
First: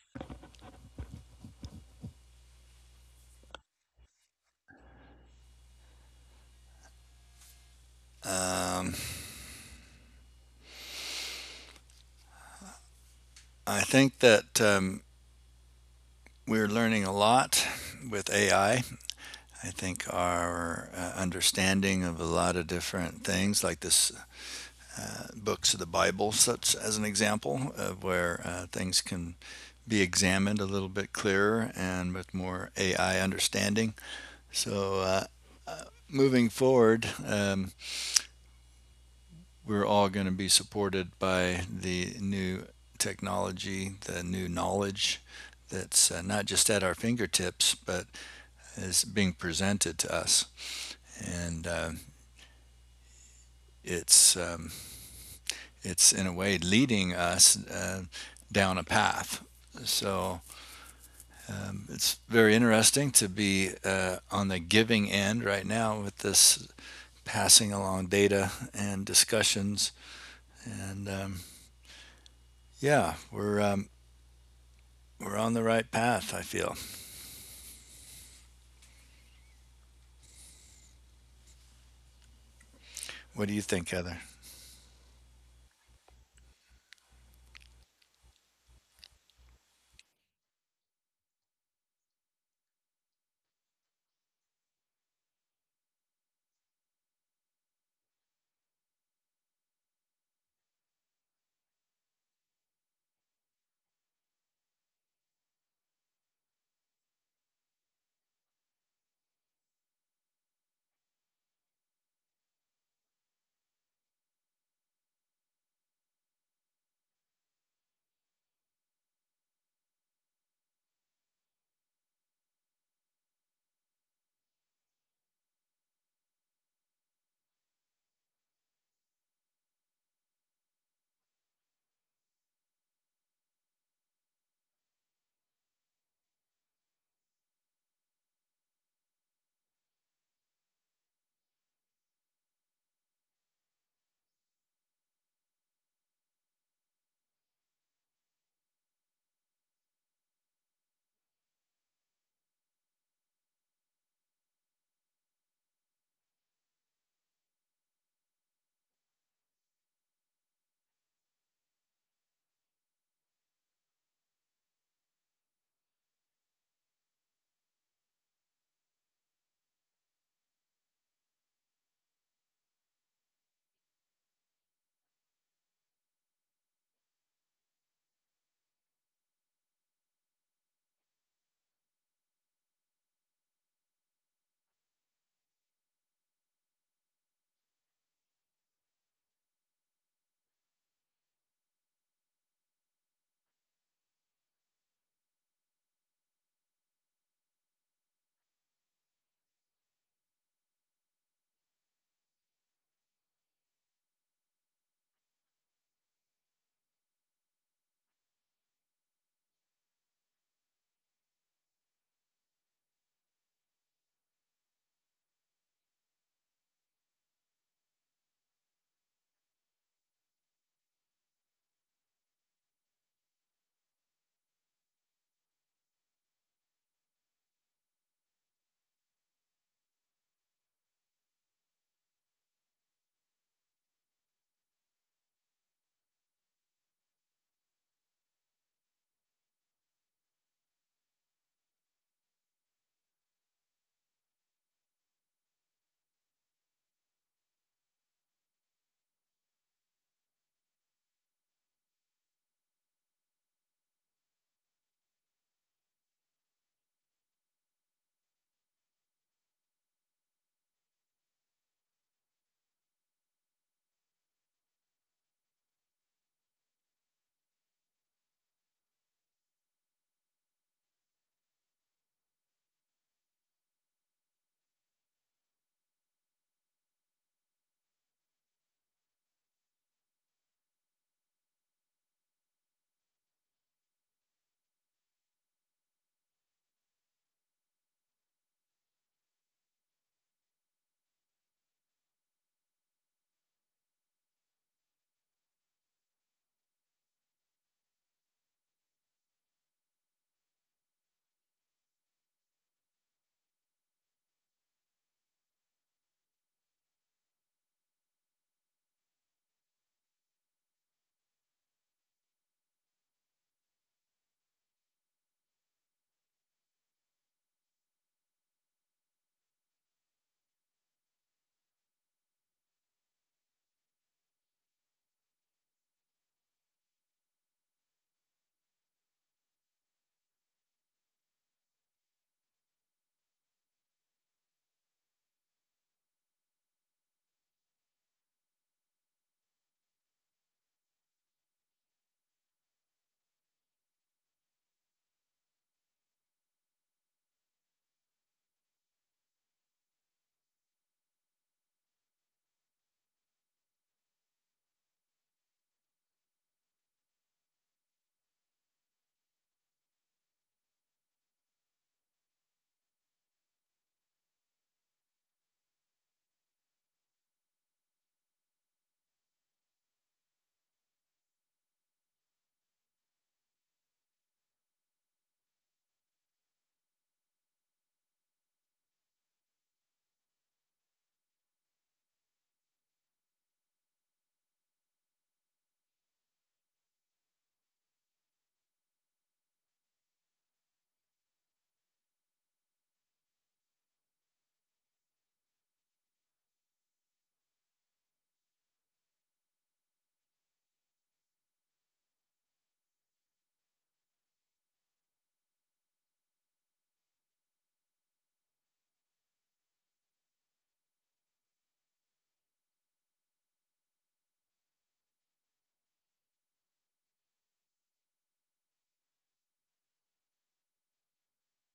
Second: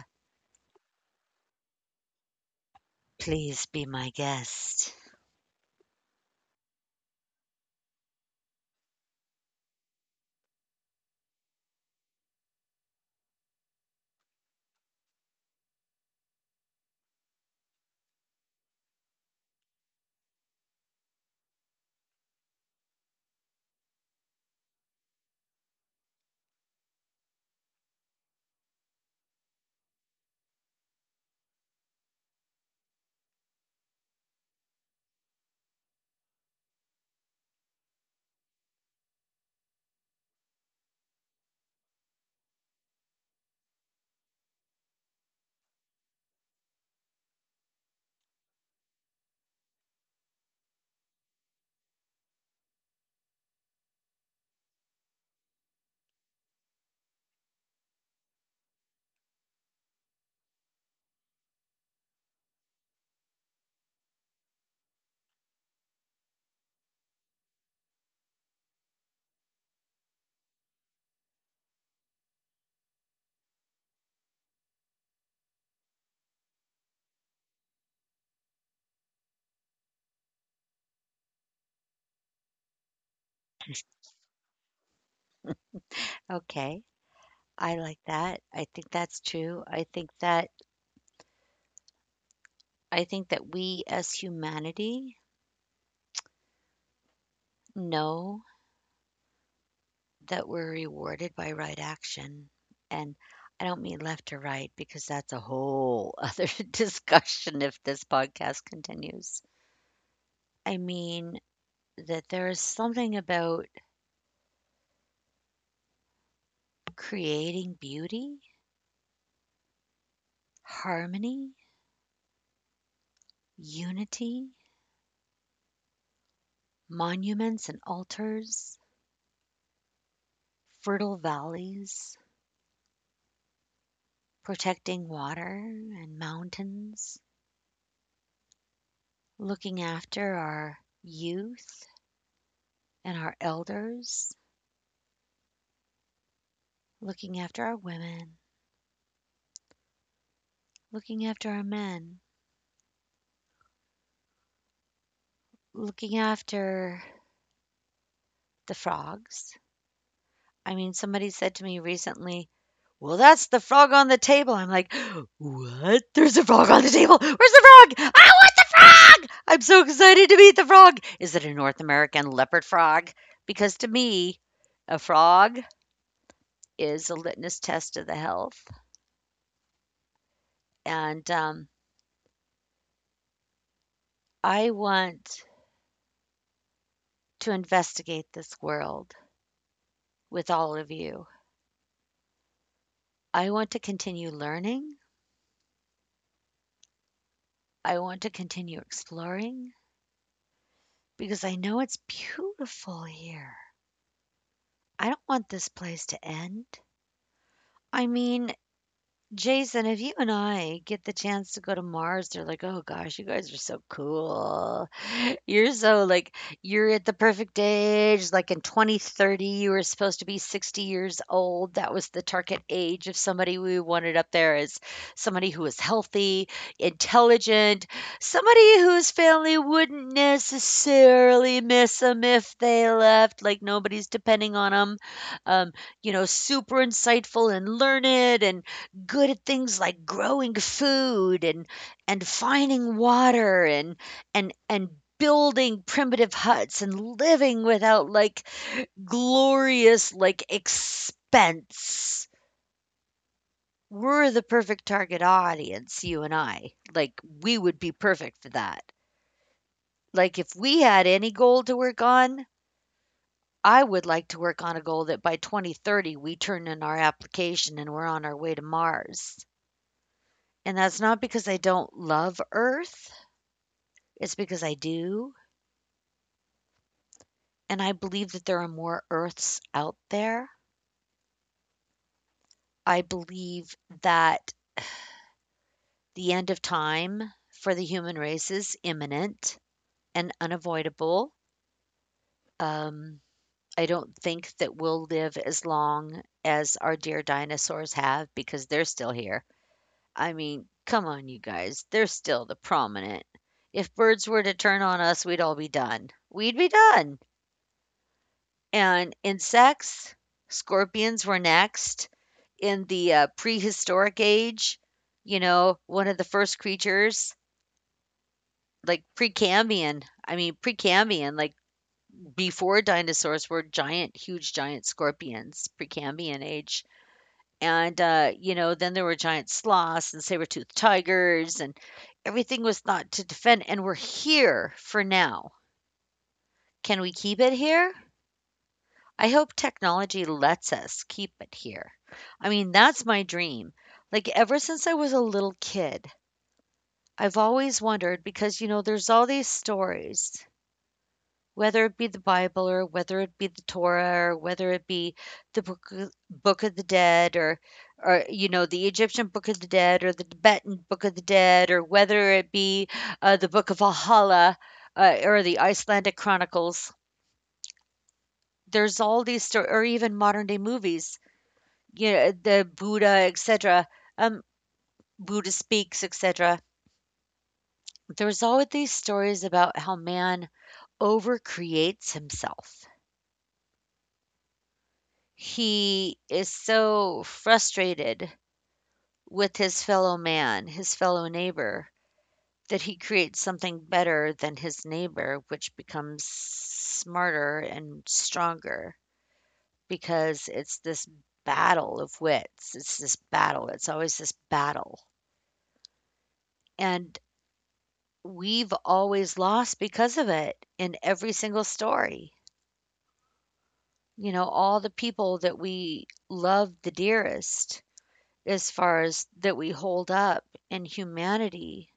A: Please be my guest.
B: I think that we're learning a lot with AI. I think our understanding of a lot of different things, like this books of the Bible, such as an example of where things can be examined a little bit clearer and with more AI understanding. So. uh, uh, Moving forward, we're all going to be supported by the new technology, the new knowledge that's not just at our fingertips, but is being presented to us. And it's, um, it's in a way leading us down a path. So it's very interesting to be on the giving end right now with this passing along data and discussions. And yeah, we're, um, we're on the right path, I feel. What do you think, Heather?
A: Okay, I like that. I think that's true. I think that we as humanity know that we're rewarded by right action. And I don't mean left or right because that's a whole [LAUGHS] other discussion if this podcast continues. I mean that there is something about creating beauty, harmony, unity, monuments and altars, fertile valleys, protecting water and mountains, looking after our youth and our elders, looking after our women, looking after our men, looking after the frogs. I mean, somebody said to me recently, "Well, that's the frog on the table." I'm like, "What? There's a frog on the table. Where's the frog? I want the frog. I'm so excited to meet the frog. Is it a North American leopard frog?" Because to me, a frog is a litmus test of the health. And I want to investigate this world with all of you. I want to continue learning. I want to continue exploring because I know it's beautiful here. I don't want this place to end. I mean, Jason, if you and I get the chance to go to Mars, they're like, "Oh gosh, you guys are so cool. [LAUGHS] You're so like you're at the perfect age. Like in 2030, you were supposed to be 60 years old. That was the target age of somebody we wanted up there as somebody who was healthy, intelligent, somebody whose family wouldn't necessarily miss them if they left. Like nobody's depending on them. Um, you know, super insightful and learned and good at things like growing food and finding water and building primitive huts and living without like glorious like expense. We're the perfect target audience, you and I. Like we would be perfect for that. Like if we had any goal to work on, I would like to work on a goal that by 2030 we turn in our application and we're on our way to Mars. And that's not because I don't love Earth. It's because I do, and I believe that there are more Earths out there. I believe that the end of time for the human race is imminent and unavoidable. Um, I don't think that we'll live as long as our dear dinosaurs have because they're still here. I mean, come on, you guys. They're still the prominent. If birds were to turn on us, we'd all be done. We'd be done. And insects, scorpions were next in the, prehistoric age, you know, one of the first creatures, like Precambrian. I mean, Precambrian, like before dinosaurs were giant, huge giant scorpions, Precambrian age. And, you know, then there were giant sloths and saber-toothed tigers, and everything was thought to defend, and we're here for now. Can we keep it here? I hope technology lets us keep it here. I mean, that's my dream. Like, ever since I was a little kid, I've always wondered because, you know, there's all these stories, whether it be the Bible or whether it be the Torah or whether it be the Book of the Dead or, you know, the Egyptian Book of the Dead or the Tibetan Book of the Dead or whether it be the Book of Valhalla or the Icelandic Chronicles. There's all these stories, or even modern day movies, you know, the Buddha, etc., um, Buddha speaks, etc. There's always these stories about how man overcreates himself. He is so frustrated with his fellow man, his fellow neighbor, that he creates something better than his neighbor, which becomes smarter and stronger because it's this battle of wits. It's this battle. It's always this battle. And we've always lost because of it in every single story. You know, all the people that we love the dearest, as far as that we hold up in humanity,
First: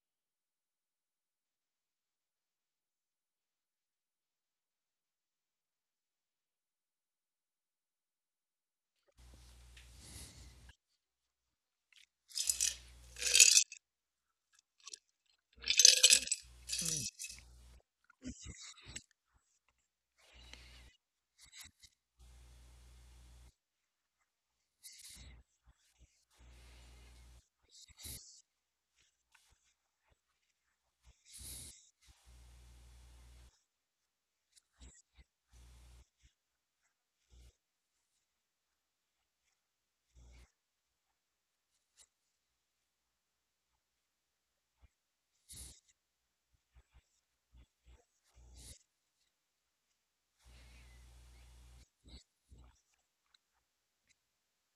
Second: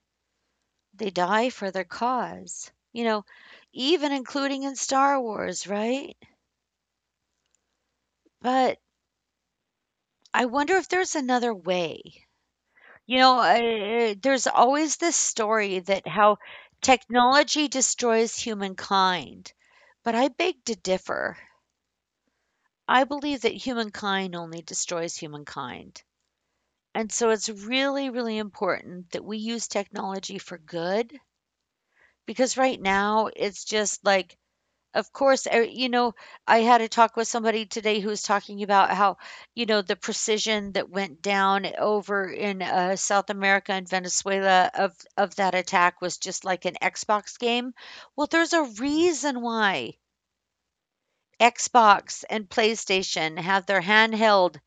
A: they die for their cause. You know, even including in Star Wars, right? But I wonder if there's another way. You know, there's always this story that how technology destroys humankind, but I beg to differ. I believe that humankind only destroys humankind. And so it's really, really important that we use technology for good because right now it's just like, of course, you know, I had a talk with somebody today who was talking about how, you know, the precision that went down over in South America and Venezuela of that attack was just like an Xbox game. Well, there's a reason why Xbox and PlayStation have their handheld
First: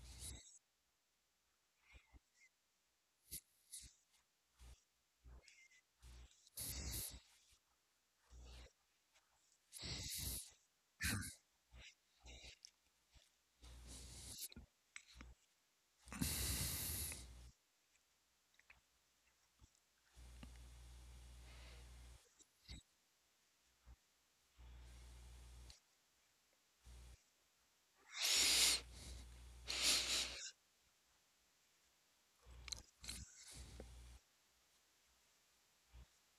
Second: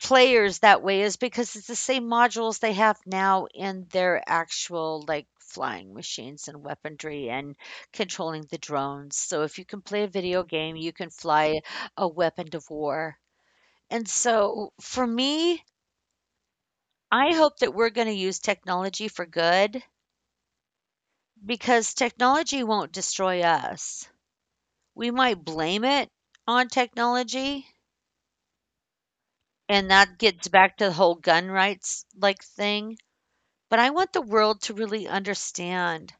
A: players that way is because it's the same modules they have now in their actual, like, flying machines and weaponry and controlling the drones. So if you can play a video game, you can fly a weapon of war. And so for me, I hope that we're going to use technology for good because technology won't destroy us. We might blame it on technology, and that gets back to the whole gun rights like thing. But I want the world to really understand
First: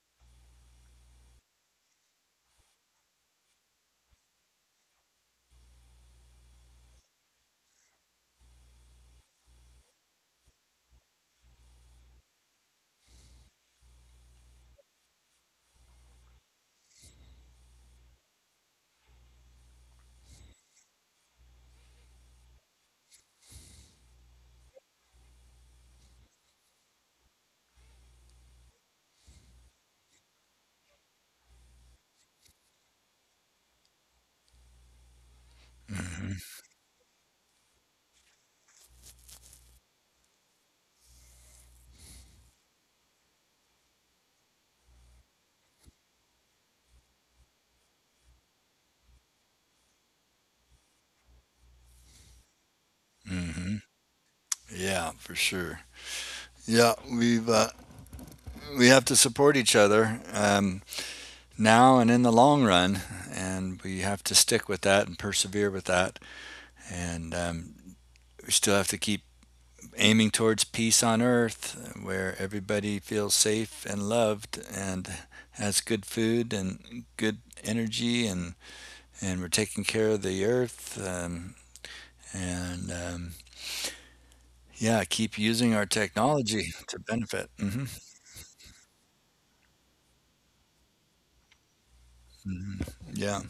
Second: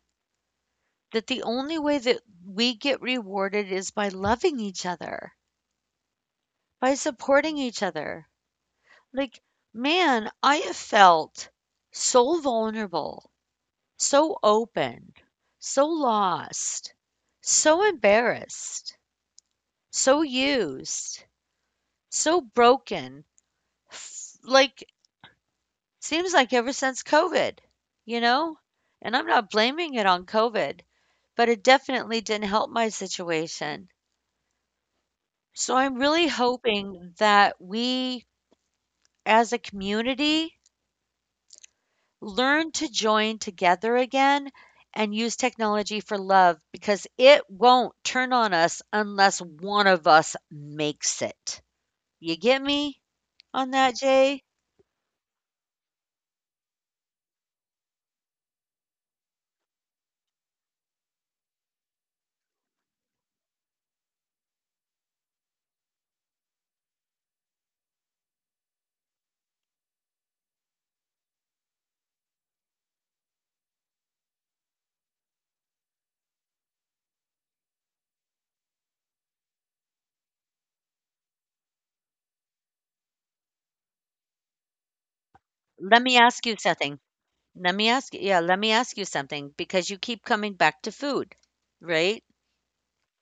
A: that the only way that we get rewarded is by loving each other, by supporting each other. Like, man, I have felt so vulnerable, so open, so lost, so embarrassed, so used, so broken. Like, seems like ever since COVID, you know? And I'm not blaming it on COVID, but it definitely didn't help my situation. So I'm really hoping that we as a community learn to join together again and use technology for love because it won't turn on us unless one of us makes it. You get me on that, Jay?
B: Yeah, for sure. Yeah, we've we have to support each other, now and in the long run, and we have to stick with that and persevere with that, and we still have to keep aiming towards peace on earth, where everybody feels safe and loved, and has good food and good energy, and we're taking care of the earth, and yeah, keep using our
A: Let me
B: technology
A: ask you
B: to
A: something.
B: benefit.
A: Let me ask you, yeah, let me ask you something because you keep coming back to food, right?
B: Yeah.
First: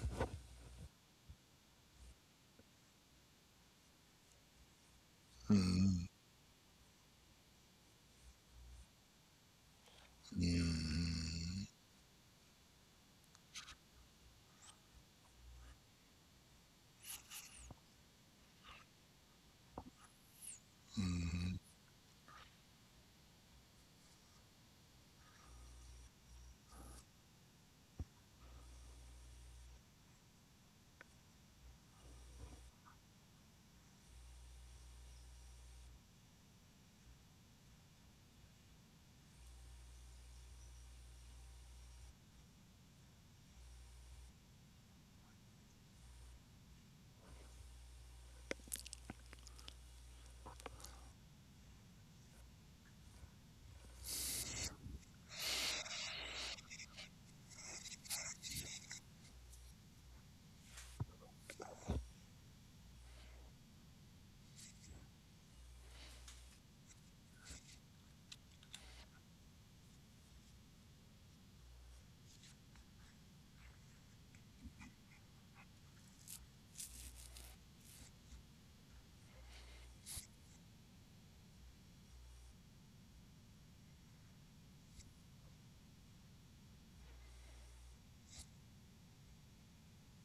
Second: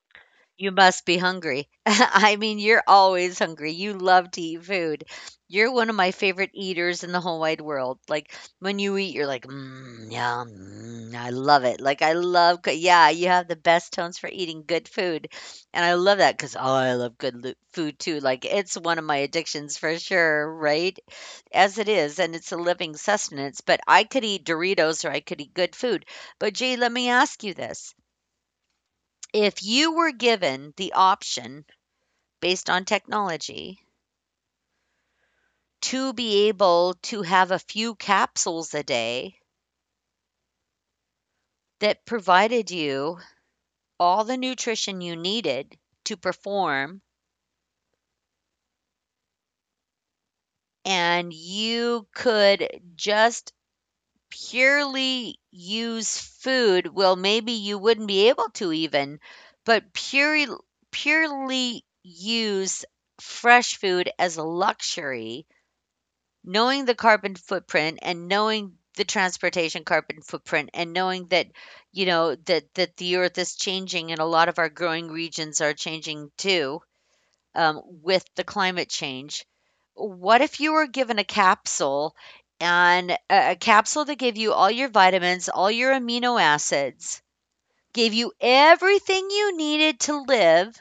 A: You must be hungry. [LAUGHS] I mean, you're always hungry. You love to eat food. You're one of
B: Mm,
A: my favorite eaters in the whole wide world. Like when you eat, you're like, mm, yum, mm, I love
B: mm.
A: it. Like I love, good. Yeah, you have the best tones for eating good food, and I love that because oh, I love good food too. Like it's one of my addictions for sure, right? As it is, and it's a living sustenance. But I could eat Doritos or I could eat good food. But gee, let me ask you this. If you were given the option based on technology to be able to have a few capsules a day that provided you all the nutrition you needed to perform, and you could just purely use food, well, maybe you wouldn't be able to even, but purely use fresh food as a luxury, knowing the carbon footprint and knowing the transportation carbon footprint and knowing that you know that the earth is changing and a lot of our growing regions are changing too, with the climate change. What if you were given a capsule and a capsule that gave you all your vitamins, all your amino acids, gave you everything you needed to live,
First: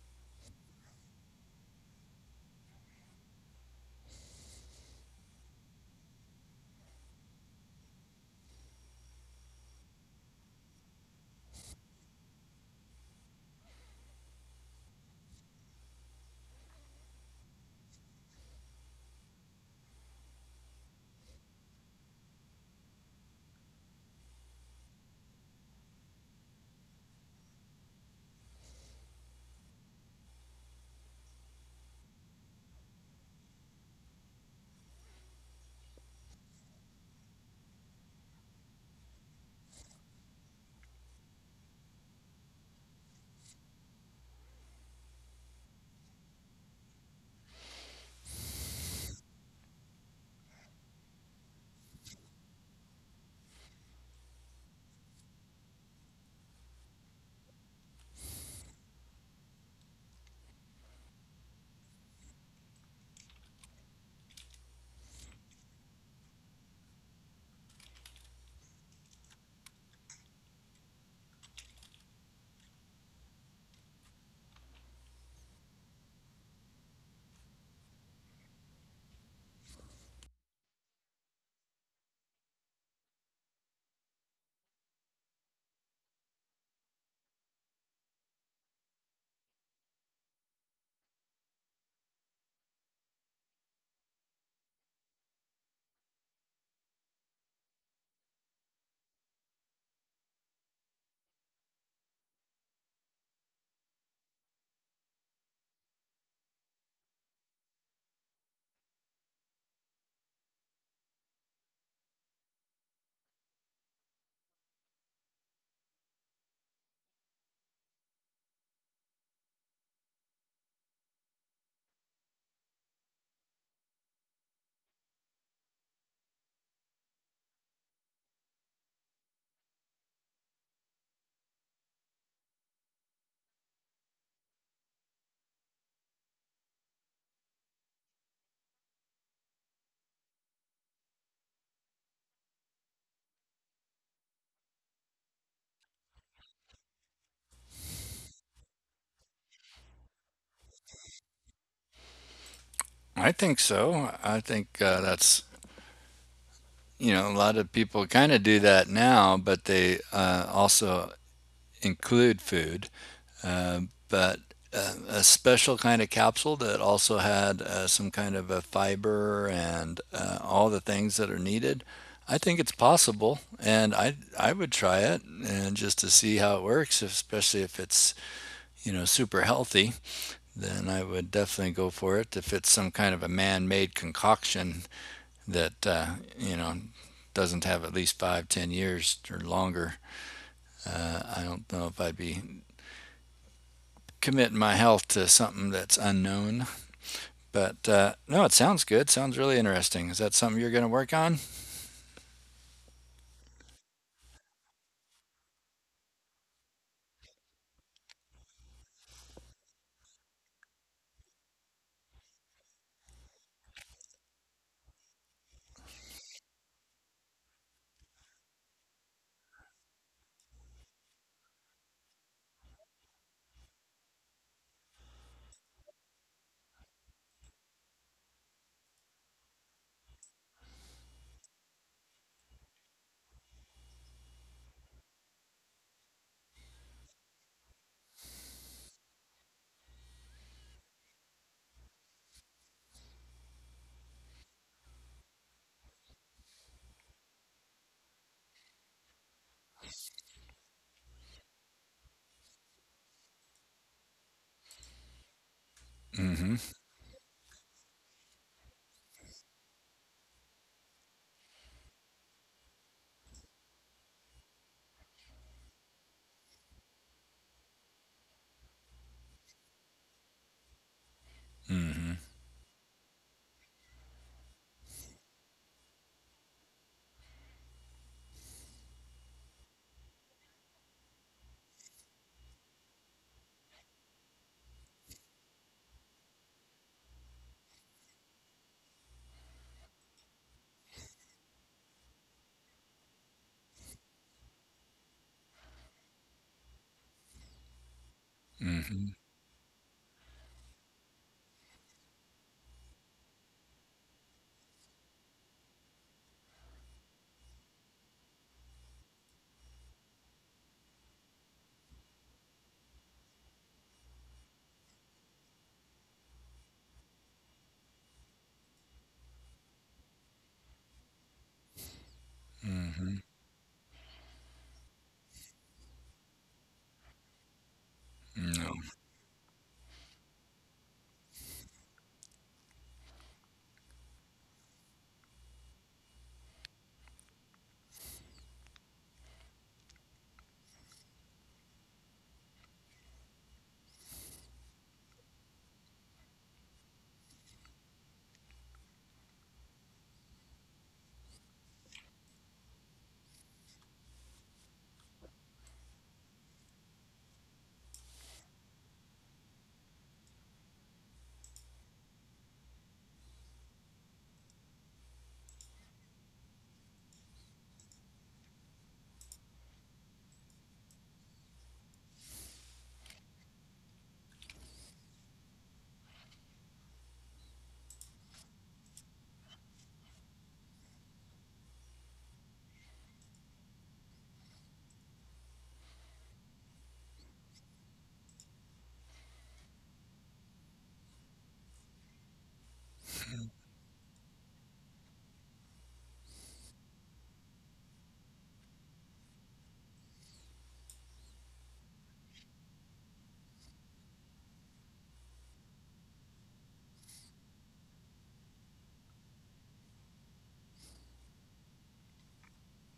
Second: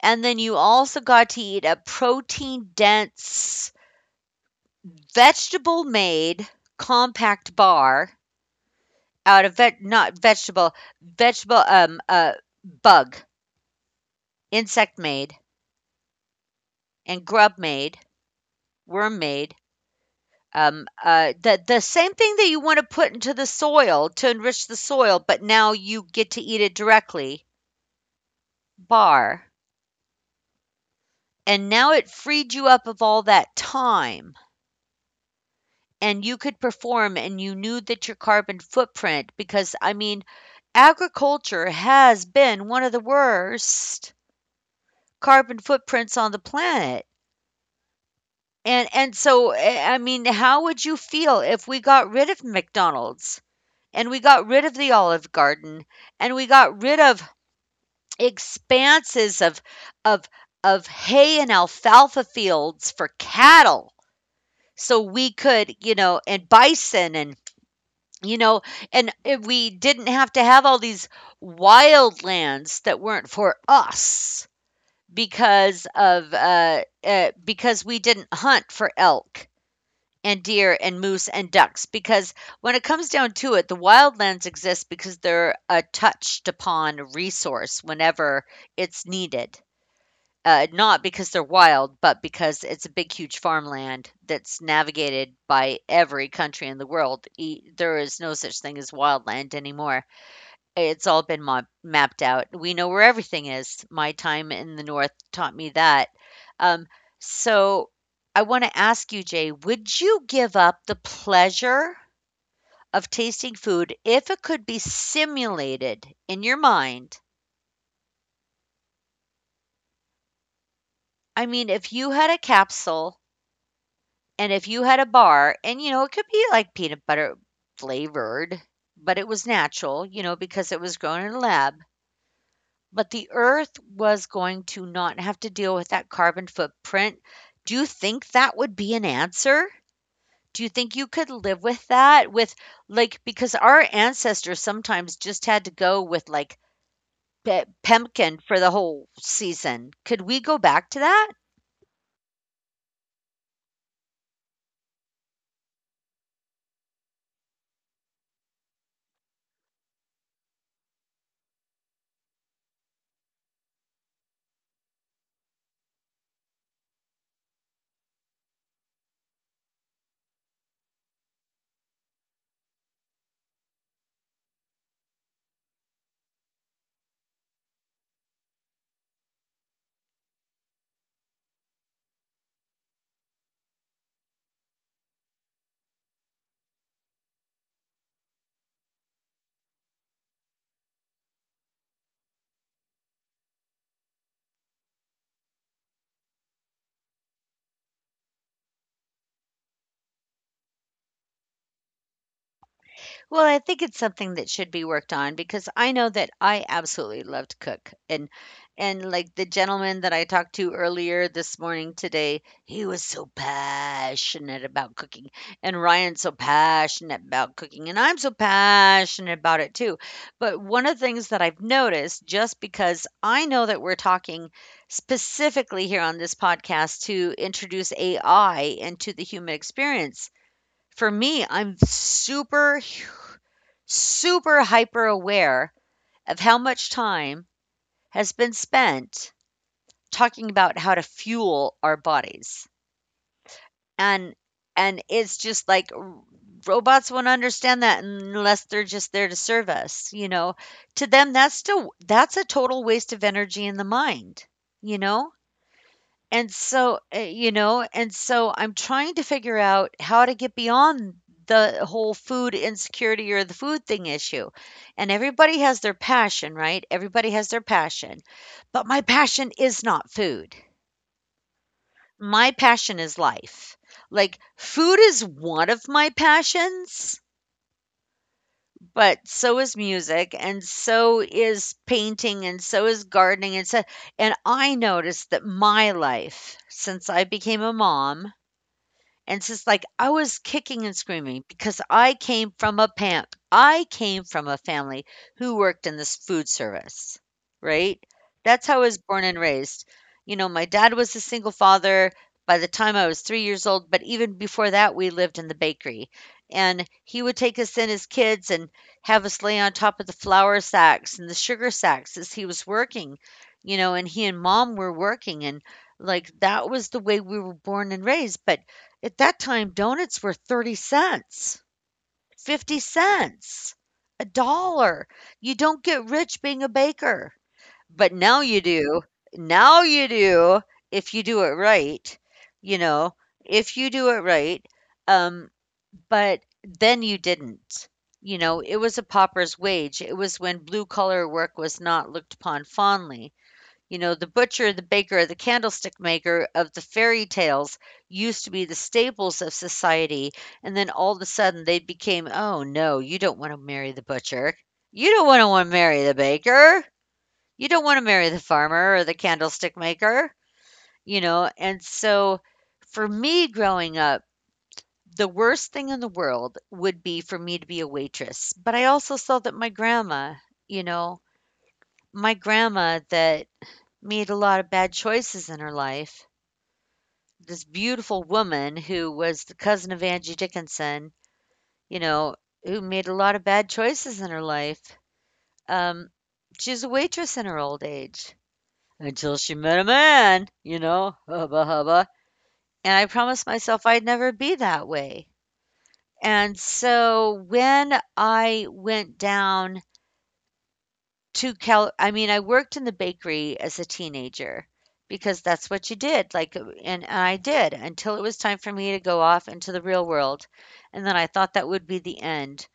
A: and then you also got to eat a protein dense vegetable made compact bar out of vet not vegetable vegetable bug, insect made, and grub made, worm made, the same thing that you want to put into the soil to enrich the soil but now you get to eat it directly, bar. And now it freed you up of all that time, and you could perform, and you knew that your carbon footprint, because I mean, agriculture has been one of the worst carbon footprints on the planet. And so I mean, how would you feel if we got rid of McDonald's and we got rid of the Olive Garden and we got rid of expanses of of hay and alfalfa fields for cattle, so we could, you know, and bison and you know, and if we didn't have to have all these wild lands that weren't for us, because of because we didn't hunt for elk and deer and moose and ducks. Because when it comes down to it, the wildlands exist because they're a touched upon resource whenever it's needed, not because they're wild but because it's a big huge farmland that's navigated by every country in the world. There is no such thing as wildland anymore. It's all been mapped out. We know where everything is. My time in the North taught me that. Um, so I want to ask you, Jay, would you give up the pleasure of tasting food if it could be simulated in your mind? I mean, if you had a capsule and if you had a bar, and you know, it could be like peanut butter flavored, but it was natural, you know, because it was grown in a lab. But the Earth was going to not have to deal with that carbon footprint. Do you think that would be an answer? Do you think you could live with that? With like, because our ancestors sometimes just had to go with like Pemkin for the whole season. Could we go back to that?
B: I think so. I think that's, you know, a lot of people kind of do that now, but they also include food. Uh, but a special kind of capsule that also had some kind of a fiber and all the things that are needed. I think it's possible, and I would try it and just to see how it works, especially if it's, you know, super healthy. Then I would definitely go for it. If it's some kind of a man-made concoction that you know doesn't have at least five, 10 years or longer, I don't know if I'd be committing my health to something that's unknown. But no, it sounds good. Sounds really interesting. Is that something you're going to work on?
A: Well, I think it's something that should be worked on because I know that I absolutely love to cook. And like the gentleman that I talked to earlier this morning today, he was so passionate about cooking. And Ryan's so passionate about cooking. And I'm so passionate about it too. But one of the things that I've noticed, just because I know that we're talking specifically here on this podcast to introduce AI into the human experience, for me, I'm super hyper aware of how much time has been spent talking about how to fuel our bodies. And and it's just like robots won't understand that unless they're just there to serve us, you know. To them that's a total waste of energy in the mind, you know? And
B: Mm-hmm.
A: so, uh, you know, and so I'm trying to figure out how to get beyond the whole food insecurity or the food thing issue. And everybody has their passion, right? Everybody has their passion. But my passion is not food.
B: Mm-hmm.
A: My passion is life. Like food is one of my passions, but so is music and so is painting and so is gardening and so and I noticed that my life since I became a mom. And it's just like I was kicking and screaming because I came from a pamp I came from a family who worked in this food service, right? That's how I
B: Mm-hmm.
A: was born and raised. You know, my dad was a single father by the time I was 3 years old, but even before that, we lived in the bakery. And he would take us in as kids and have us lay on top of the flour sacks and the sugar sacks as he was working, you know, and he and mom were working. And like that was the way we were born and raised. But at that time, donuts were 30 cents,
B: Mm-hmm.
A: 50 cents, a dollar. You don't get rich being a baker. But
B: No.
A: now
B: [CLEARS THROAT]
A: you do. Now you do if you do it right, you know, if you do it right. Um, but then you didn't. You know, it was a pauper's wage. It was when blue collar work was not looked upon fondly. You know, the butcher, the baker, the candlestick maker of the fairy tales used to be the staples of society, and then all of a sudden they became, "Oh, no, you don't wanna marry the butcher. You don't wanna marry the baker. You don't wanna marry the farmer or the candlestick maker," you know, and so for me growing up, the worst thing in the world would be for me to be a waitress, but I also saw that my grandma, you know, my grandma that made a lot of bad choices in her life. This beautiful woman who was the cousin of Angie Dickinson, you know, who made a lot of bad choices in her life. Um, she was a waitress in her old age until she met a man, you know, hubba hubba. And I promised myself I'd never be that way. And so when I went down To Cal I mean, I worked in the bakery as a teenager because that's what you did, like, and I did until it was time for me to go off into the real world, and then I thought that would be the end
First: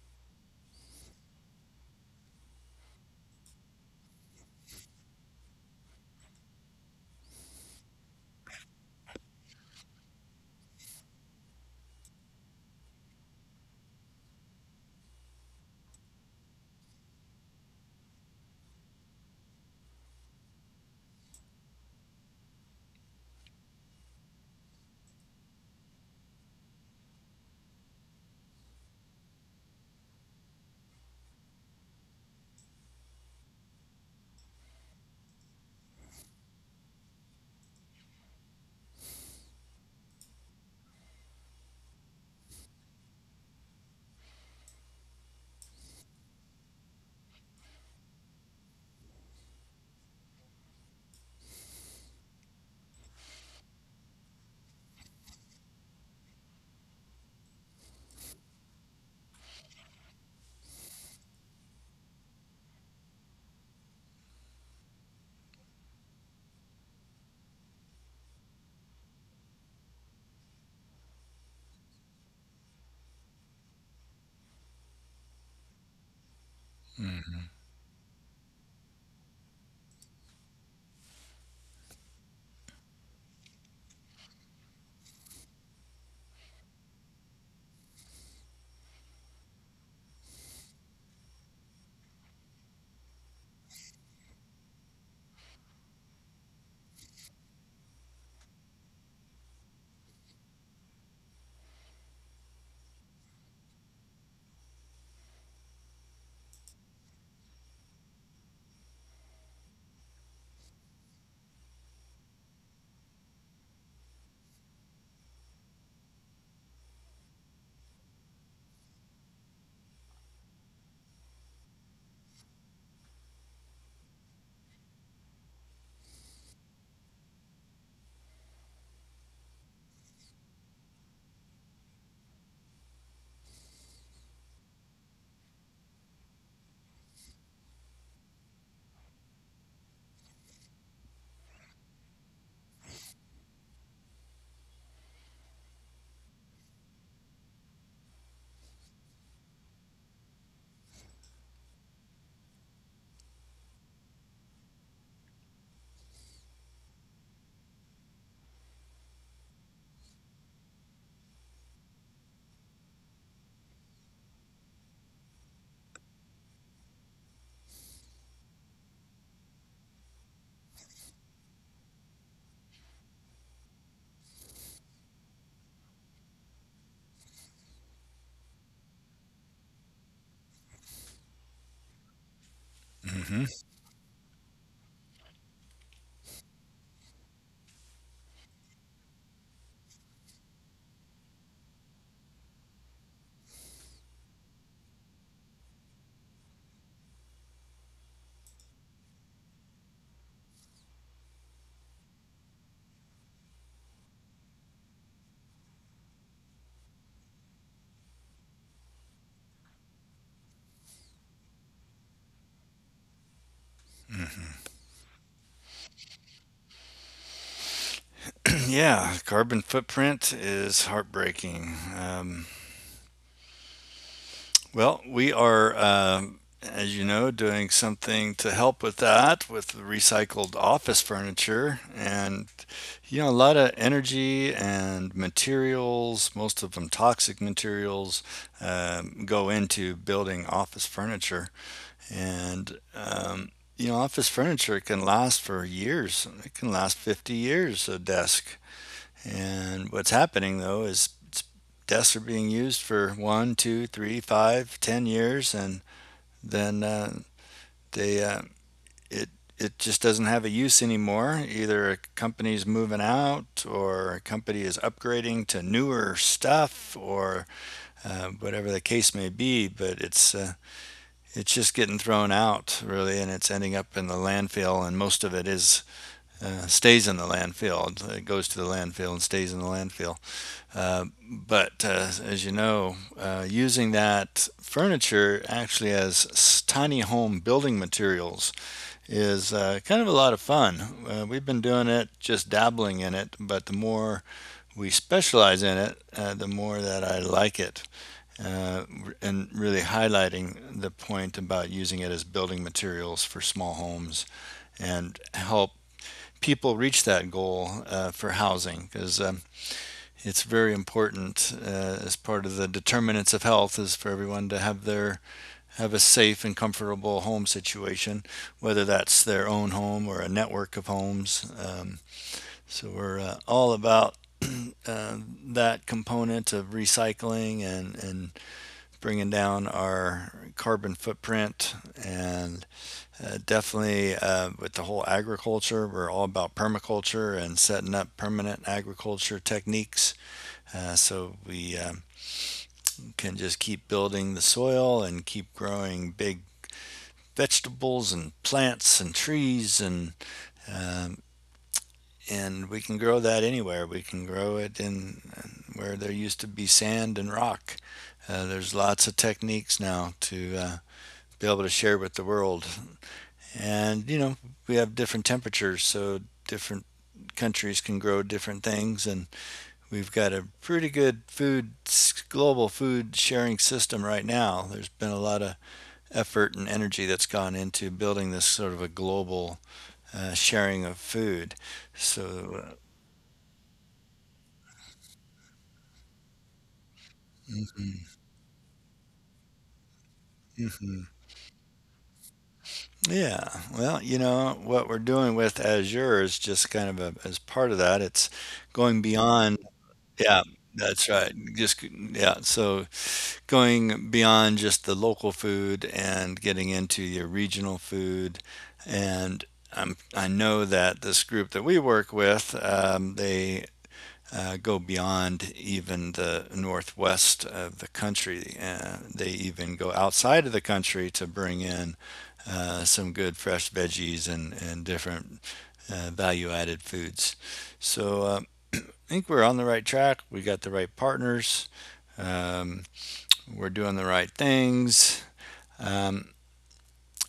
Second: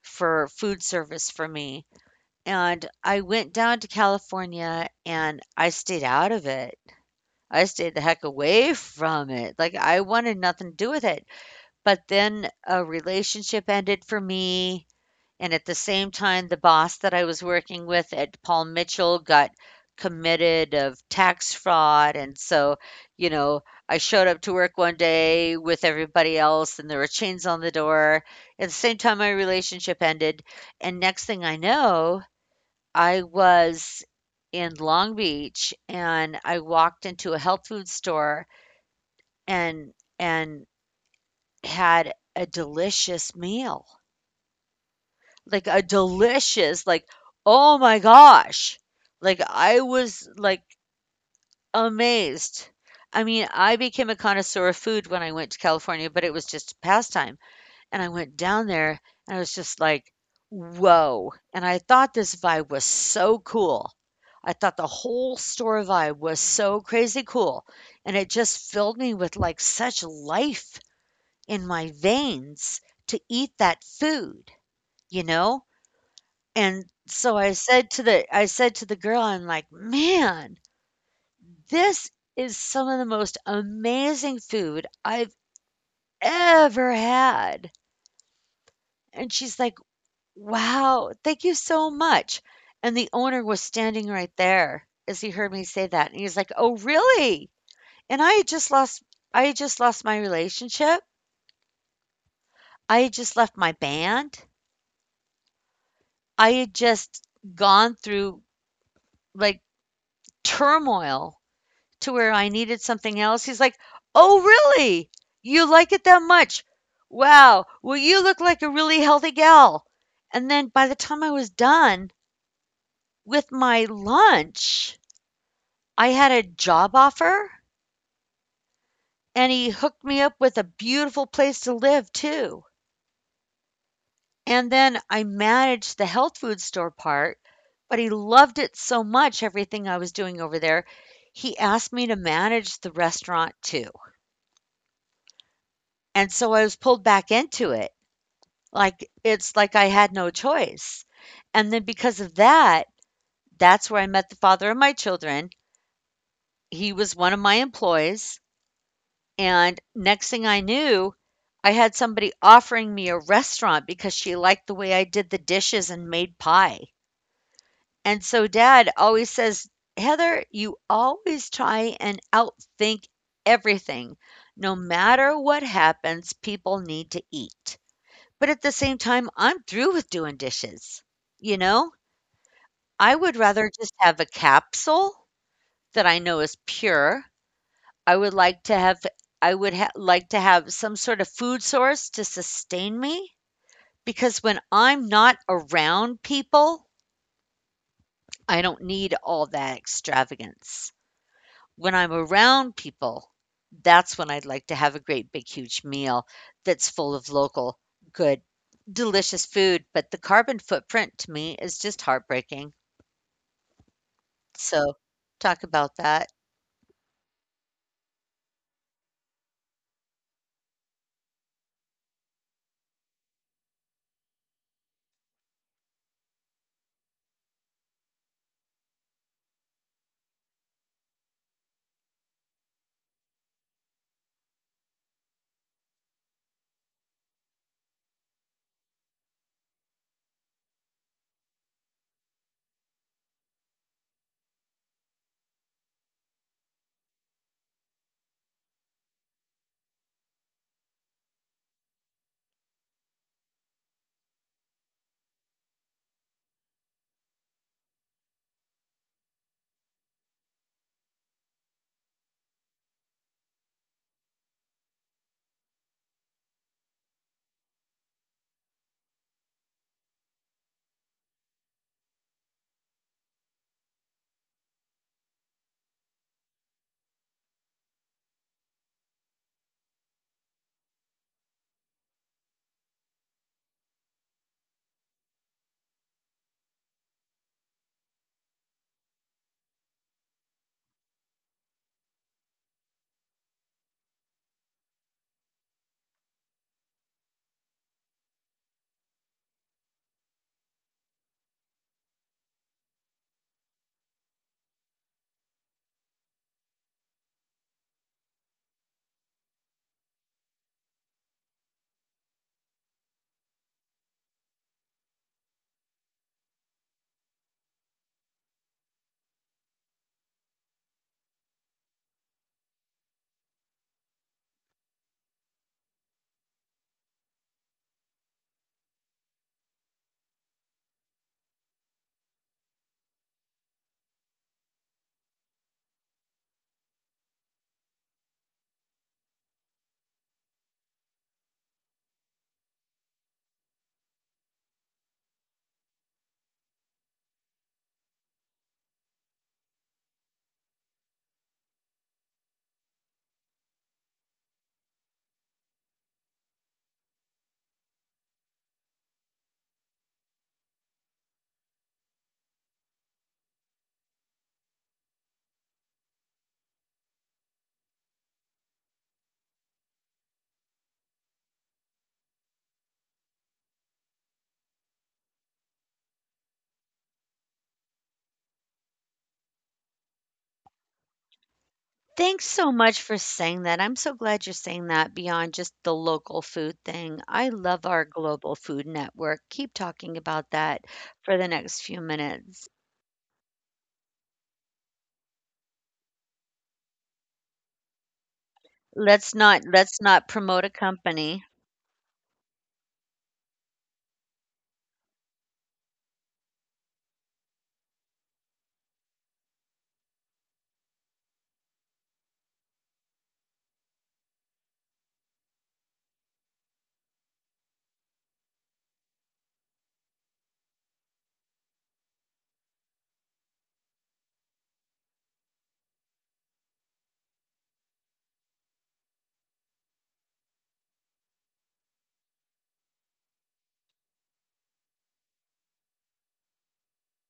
A: for food service for me, and I went down to California and I stayed out of it. I stayed the heck away from it, like, I wanted nothing to do with it, but then a relationship ended for me and at the same time, the boss that I was working with at Paul Mitchell got committed of tax fraud. And so, you know, I showed up to work one day with everybody else and there were chains on the door. At the same time, my relationship ended. And next thing I know, I was in Long Beach and I walked into a health food store and, and had a delicious meal. Like a delicious, like, oh my gosh. Like I was like amazed. I mean, I became a connoisseur of food when I went to California, but it was just a pastime. And I went down there and I was just like, whoa. And I thought this vibe was so cool. I thought the whole store vibe was so crazy cool. And it just filled me with like such life in my veins to eat that food, you know? And so I said to the girl, I'm like, "Man, this is some of the most amazing food I've ever had." And she's like, "Wow, thank you so much." And the owner was standing right there as he heard me say that, and he's like, "Oh, really?" And I had just lost my relationship. I had just left my band. I had just gone through, like, turmoil to where I needed something else. He's like, "Oh, really? You like it that much? Wow. Well, you look like a really healthy gal." And then by the time I was done with my lunch, I had a job offer and he hooked me up with a beautiful place to live too. And then I managed the health food store part, but he loved it so much, everything I was doing over there, he asked me to manage the restaurant too. And so I was pulled back into it. Like, it's like I had no choice. And then because of that, that's where I met the father of my children. He was one of my employees. And next thing I knew, I had somebody offering me a restaurant because she liked the way I did the dishes and made pie. And so dad always says, Heather, you always try and outthink everything. No matter what happens, people need to eat. But at the same time, I'm through with doing dishes, you know? I would rather just have a capsule that I know is pure. I would like to have I would ha like to have some sort of food source to sustain me, because when I'm not around people, I don't need all that extravagance. When I'm around people, that's when I'd like to have a great big huge meal that's full of local, good, delicious food, but the carbon footprint to me is just heartbreaking. So, talk about that.
B: Yeah, carbon footprint is heartbreaking. Well, we are, as you know, doing something to help with that with the recycled office furniture and, you know, a lot of energy and materials, most of them toxic materials, go into building office furniture. And, um, you know, office furniture can last for years. It can last 50 years, a desk. And what's happening though is desks are being used for one, two, three, five, 10 years, and then they it it just doesn't have a use anymore. Either a company's moving out, or a company is upgrading to newer stuff, or whatever the case may be. But it's it's just getting thrown out really, and it's ending up in the landfill, and most of it is stays in the landfill. It goes to the landfill and stays in the landfill. But As you know, using that furniture actually as tiny home building materials is kind of a lot of fun. We've been doing it, just dabbling in it, but the more we specialize in it, the more that I like it. Uh, and really highlighting the point about using it as building materials for small homes and help people reach that goal for housing because it's very important as part of the determinants of health is for everyone to have a safe and comfortable home situation, whether that's their own home or a network of homes. So we're all about uh, that component of recycling and bringing down our carbon footprint. And definitely with the whole agriculture, we're all about permaculture and setting up permanent agriculture techniques. So we can just keep building the soil and keep growing big vegetables and plants and trees and, um, and we can grow that anywhere. We can grow it in where there used to be sand and rock. There's lots of techniques now to be able to share with the world, and you know we have different temperatures, so different countries can grow different things and we've got a pretty good food global food sharing system right now. There's been a lot of effort and energy that's gone into building this sort of a global sharing of food.
A: Thanks
B: So,
A: so
B: uh,
A: much for saying that. I'm so glad you're saying that beyond just the local food thing. I love our global food network. Keep talking about that
B: Mhm.
A: for the next few minutes.
B: Yeah. Well, you know, what we're doing with Azure is just kind of a, as part of that. It's going
A: Let's
B: beyond,
A: not let's not
B: yeah,
A: promote a
B: that's right.
A: company.
B: Just, yeah. So going beyond just the local food and getting into your regional food. And I know that this group that we work with, they go beyond even the northwest of the country. They even go outside of the country to bring in some good fresh veggies and different value added foods. So I think we're on the right track. We got the right partners. Um, we're doing the right things. Um,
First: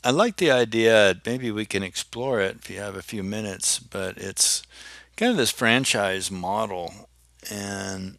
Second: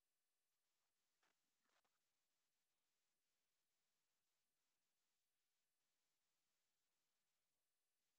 B: I like the idea. Maybe we can explore it if you have a few minutes, but it's kind of this franchise model. And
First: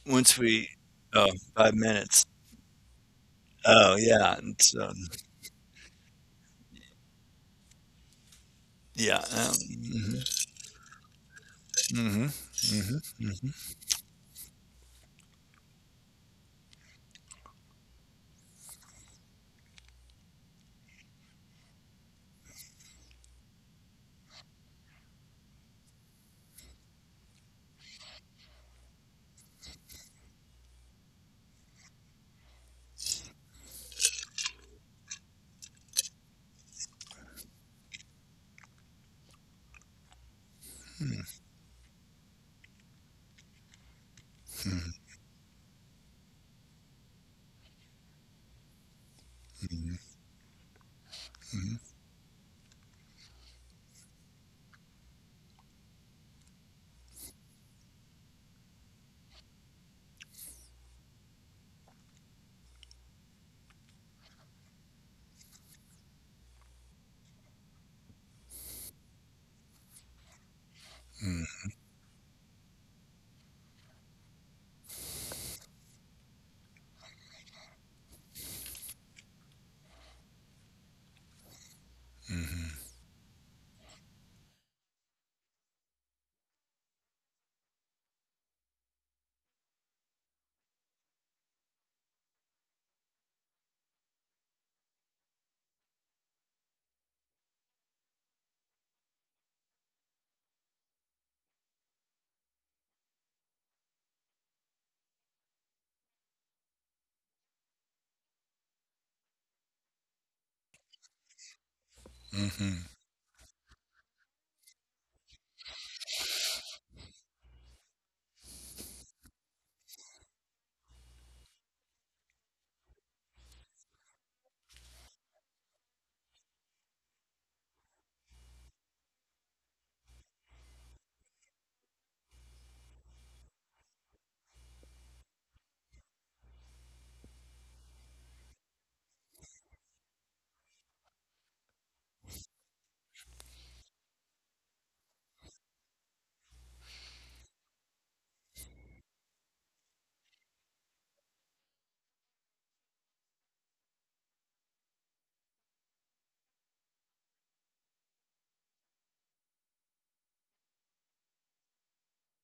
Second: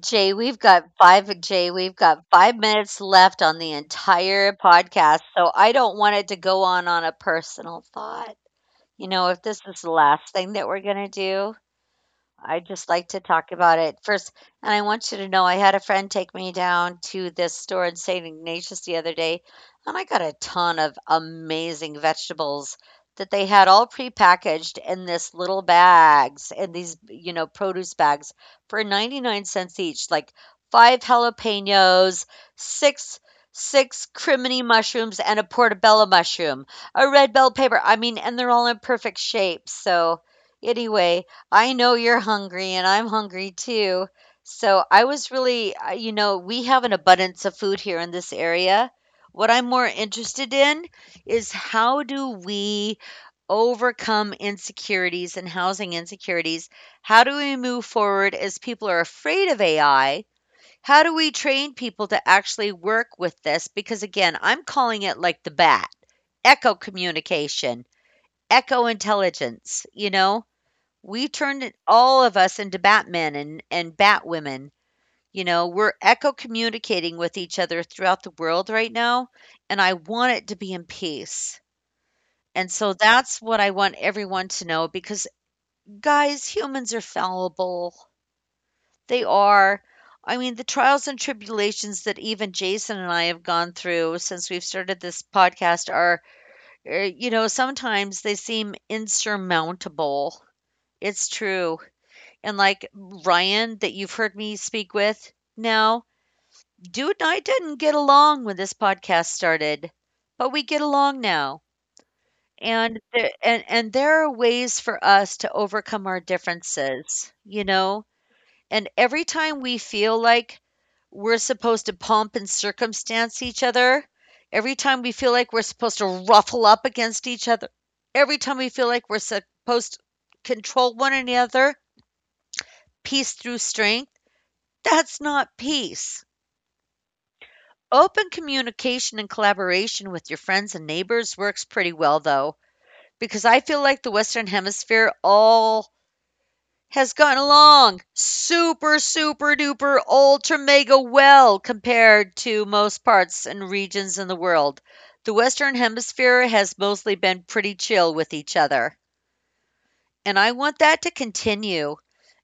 A: Jay,
B: Once
A: we've
B: we
A: got
B: oh,
A: 5 Jay,
B: 5
A: we've
B: minutes.
A: got 5 minutes left on the
B: Oh, yeah, and
A: entire
B: so
A: podcast, so I don't want it to go on a personal thought.
B: yeah,
A: You know, if this is the
B: mhm,
A: last thing that we're going to do,
B: mhm,
A: I
B: mhm,
A: just like to
B: mhm,
A: talk about it first. And I want you to know I had a friend take me down to this store in St. Ignatius the other day, and I got a ton of amazing vegetables that they had all prepackaged in this little bags in these, you know, produce bags for 99 cents each, like five jalapenos, six six crimini mushrooms and a portobello mushroom, a red bell pepper. I mean, and they're all in perfect shape. So anyway, I know you're hungry and I'm hungry too. So I was really, we have an abundance of food here in this area. What I'm more interested in is
B: mhm,
A: how do we overcome insecurities and housing insecurities? How do we move forward as people are afraid of AI? How do we train people to actually work with this? Because again, I'm calling it like the bat, echo communication, echo intelligence, you know?
B: mhm,
A: All of us into Batmen and Batwomen. You know, we're echo communicating with each other throughout the world right now, and I want it to be in peace. And so that's what I want everyone to know because, guys, humans are fallible. They are. I mean, the trials and tribulations that even Jason and I have gone through since we've started this podcast are, you know, sometimes they seem insurmountable. It's true. And like Ryan that you've heard me speak with now, dude and I didn't get along when this podcast started, but we get along now.
B: mhm, mhm.
A: And there are ways for us to overcome our differences, you know? And every time we feel like we're supposed to pump and circumstance each other, every time we feel like we're supposed to ruffle up against each other, every time we feel like we're supposed to control one another, peace through strength. That's not peace. Open communication and collaboration with your friends and neighbors works pretty well, though, because I feel like the Western Hemisphere all has gotten along super, super duper, ultra mega well compared to most parts and regions in the world. The Western Hemisphere has mostly been pretty chill with each other, and I want that to continue.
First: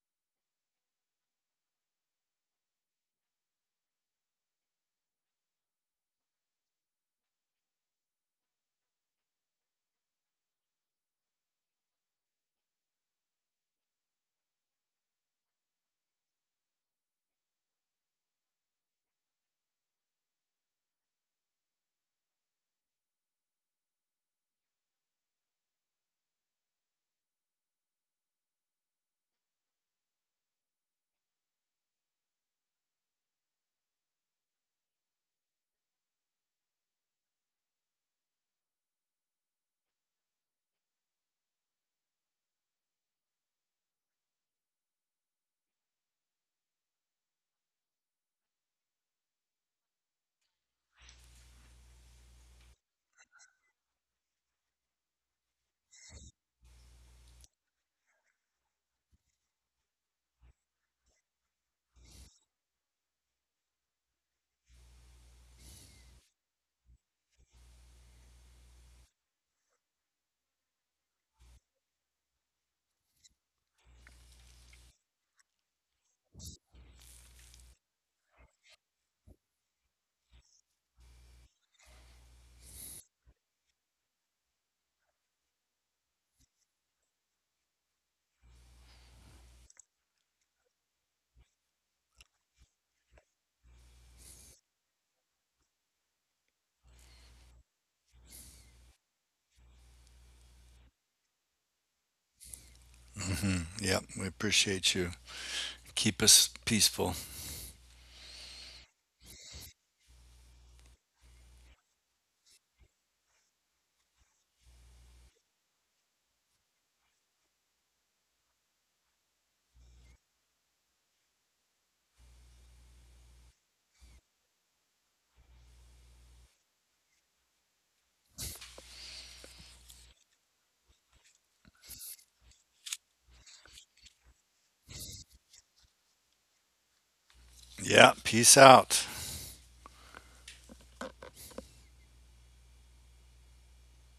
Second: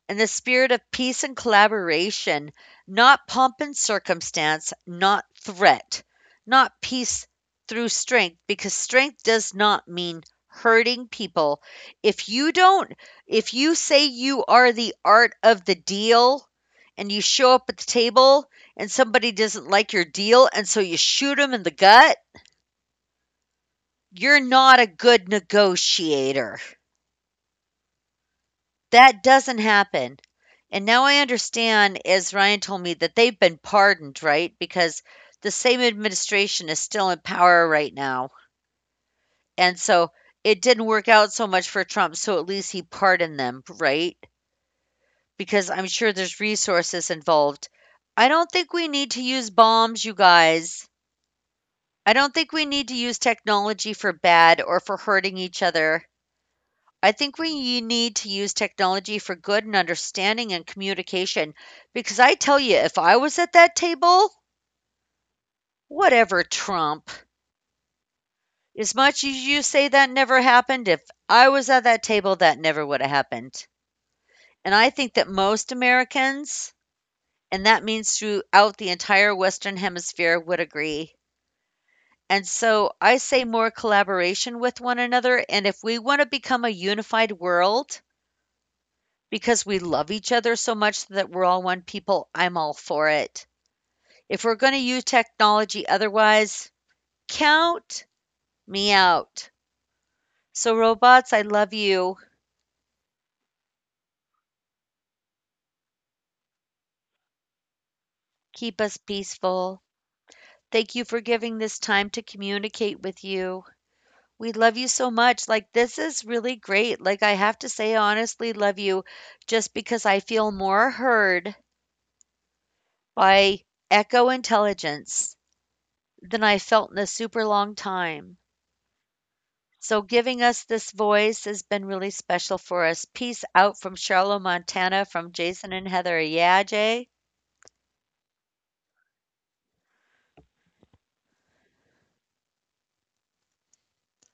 A: In the spirit of peace and collaboration, not pomp and circumstance, not threat, not peace through strength, because strength does not mean hurting people. If you don't, if you say you are the art of the deal and you show up at the table and somebody doesn't like your deal and so you shoot them in the gut, you're not a good negotiator. That doesn't happen. And now I understand, as Ryan told me, that they've been pardoned, right? Because the same administration is still in power right now. And so it didn't work out so much for Trump, so at least he pardoned them, right? Because I'm sure there's resources involved. I don't think we need to use bombs, you guys. I don't think we need to use technology for bad or for hurting each other. I think we need to use technology for good and understanding and communication because I tell you, if I was at that table, whatever Trump, as much as you say that never happened, if I was at that table, that never would have happened. And I think that most Americans, and that means throughout the entire Western Hemisphere, would agree. And so I say more collaboration with one another. And if we want to become a unified world, because we love each other so much that we're all one people, I'm all for it. If we're going to use technology otherwise, count me out. So, robots, I love you.
B: Yep, we appreciate you. Keep us peaceful.
A: Keep us peaceful. Thank you for giving this time to communicate with you. We love you so much. Like, this is really great. Like, I have to say, I honestly love you just because I feel more heard by Echo Intelligence than I felt in a super long time. So giving us this voice has been really special for us. Peace out from Charlotte, Montana, from Jason and Heather. Yeah, Jay.
B: Yeah, peace out.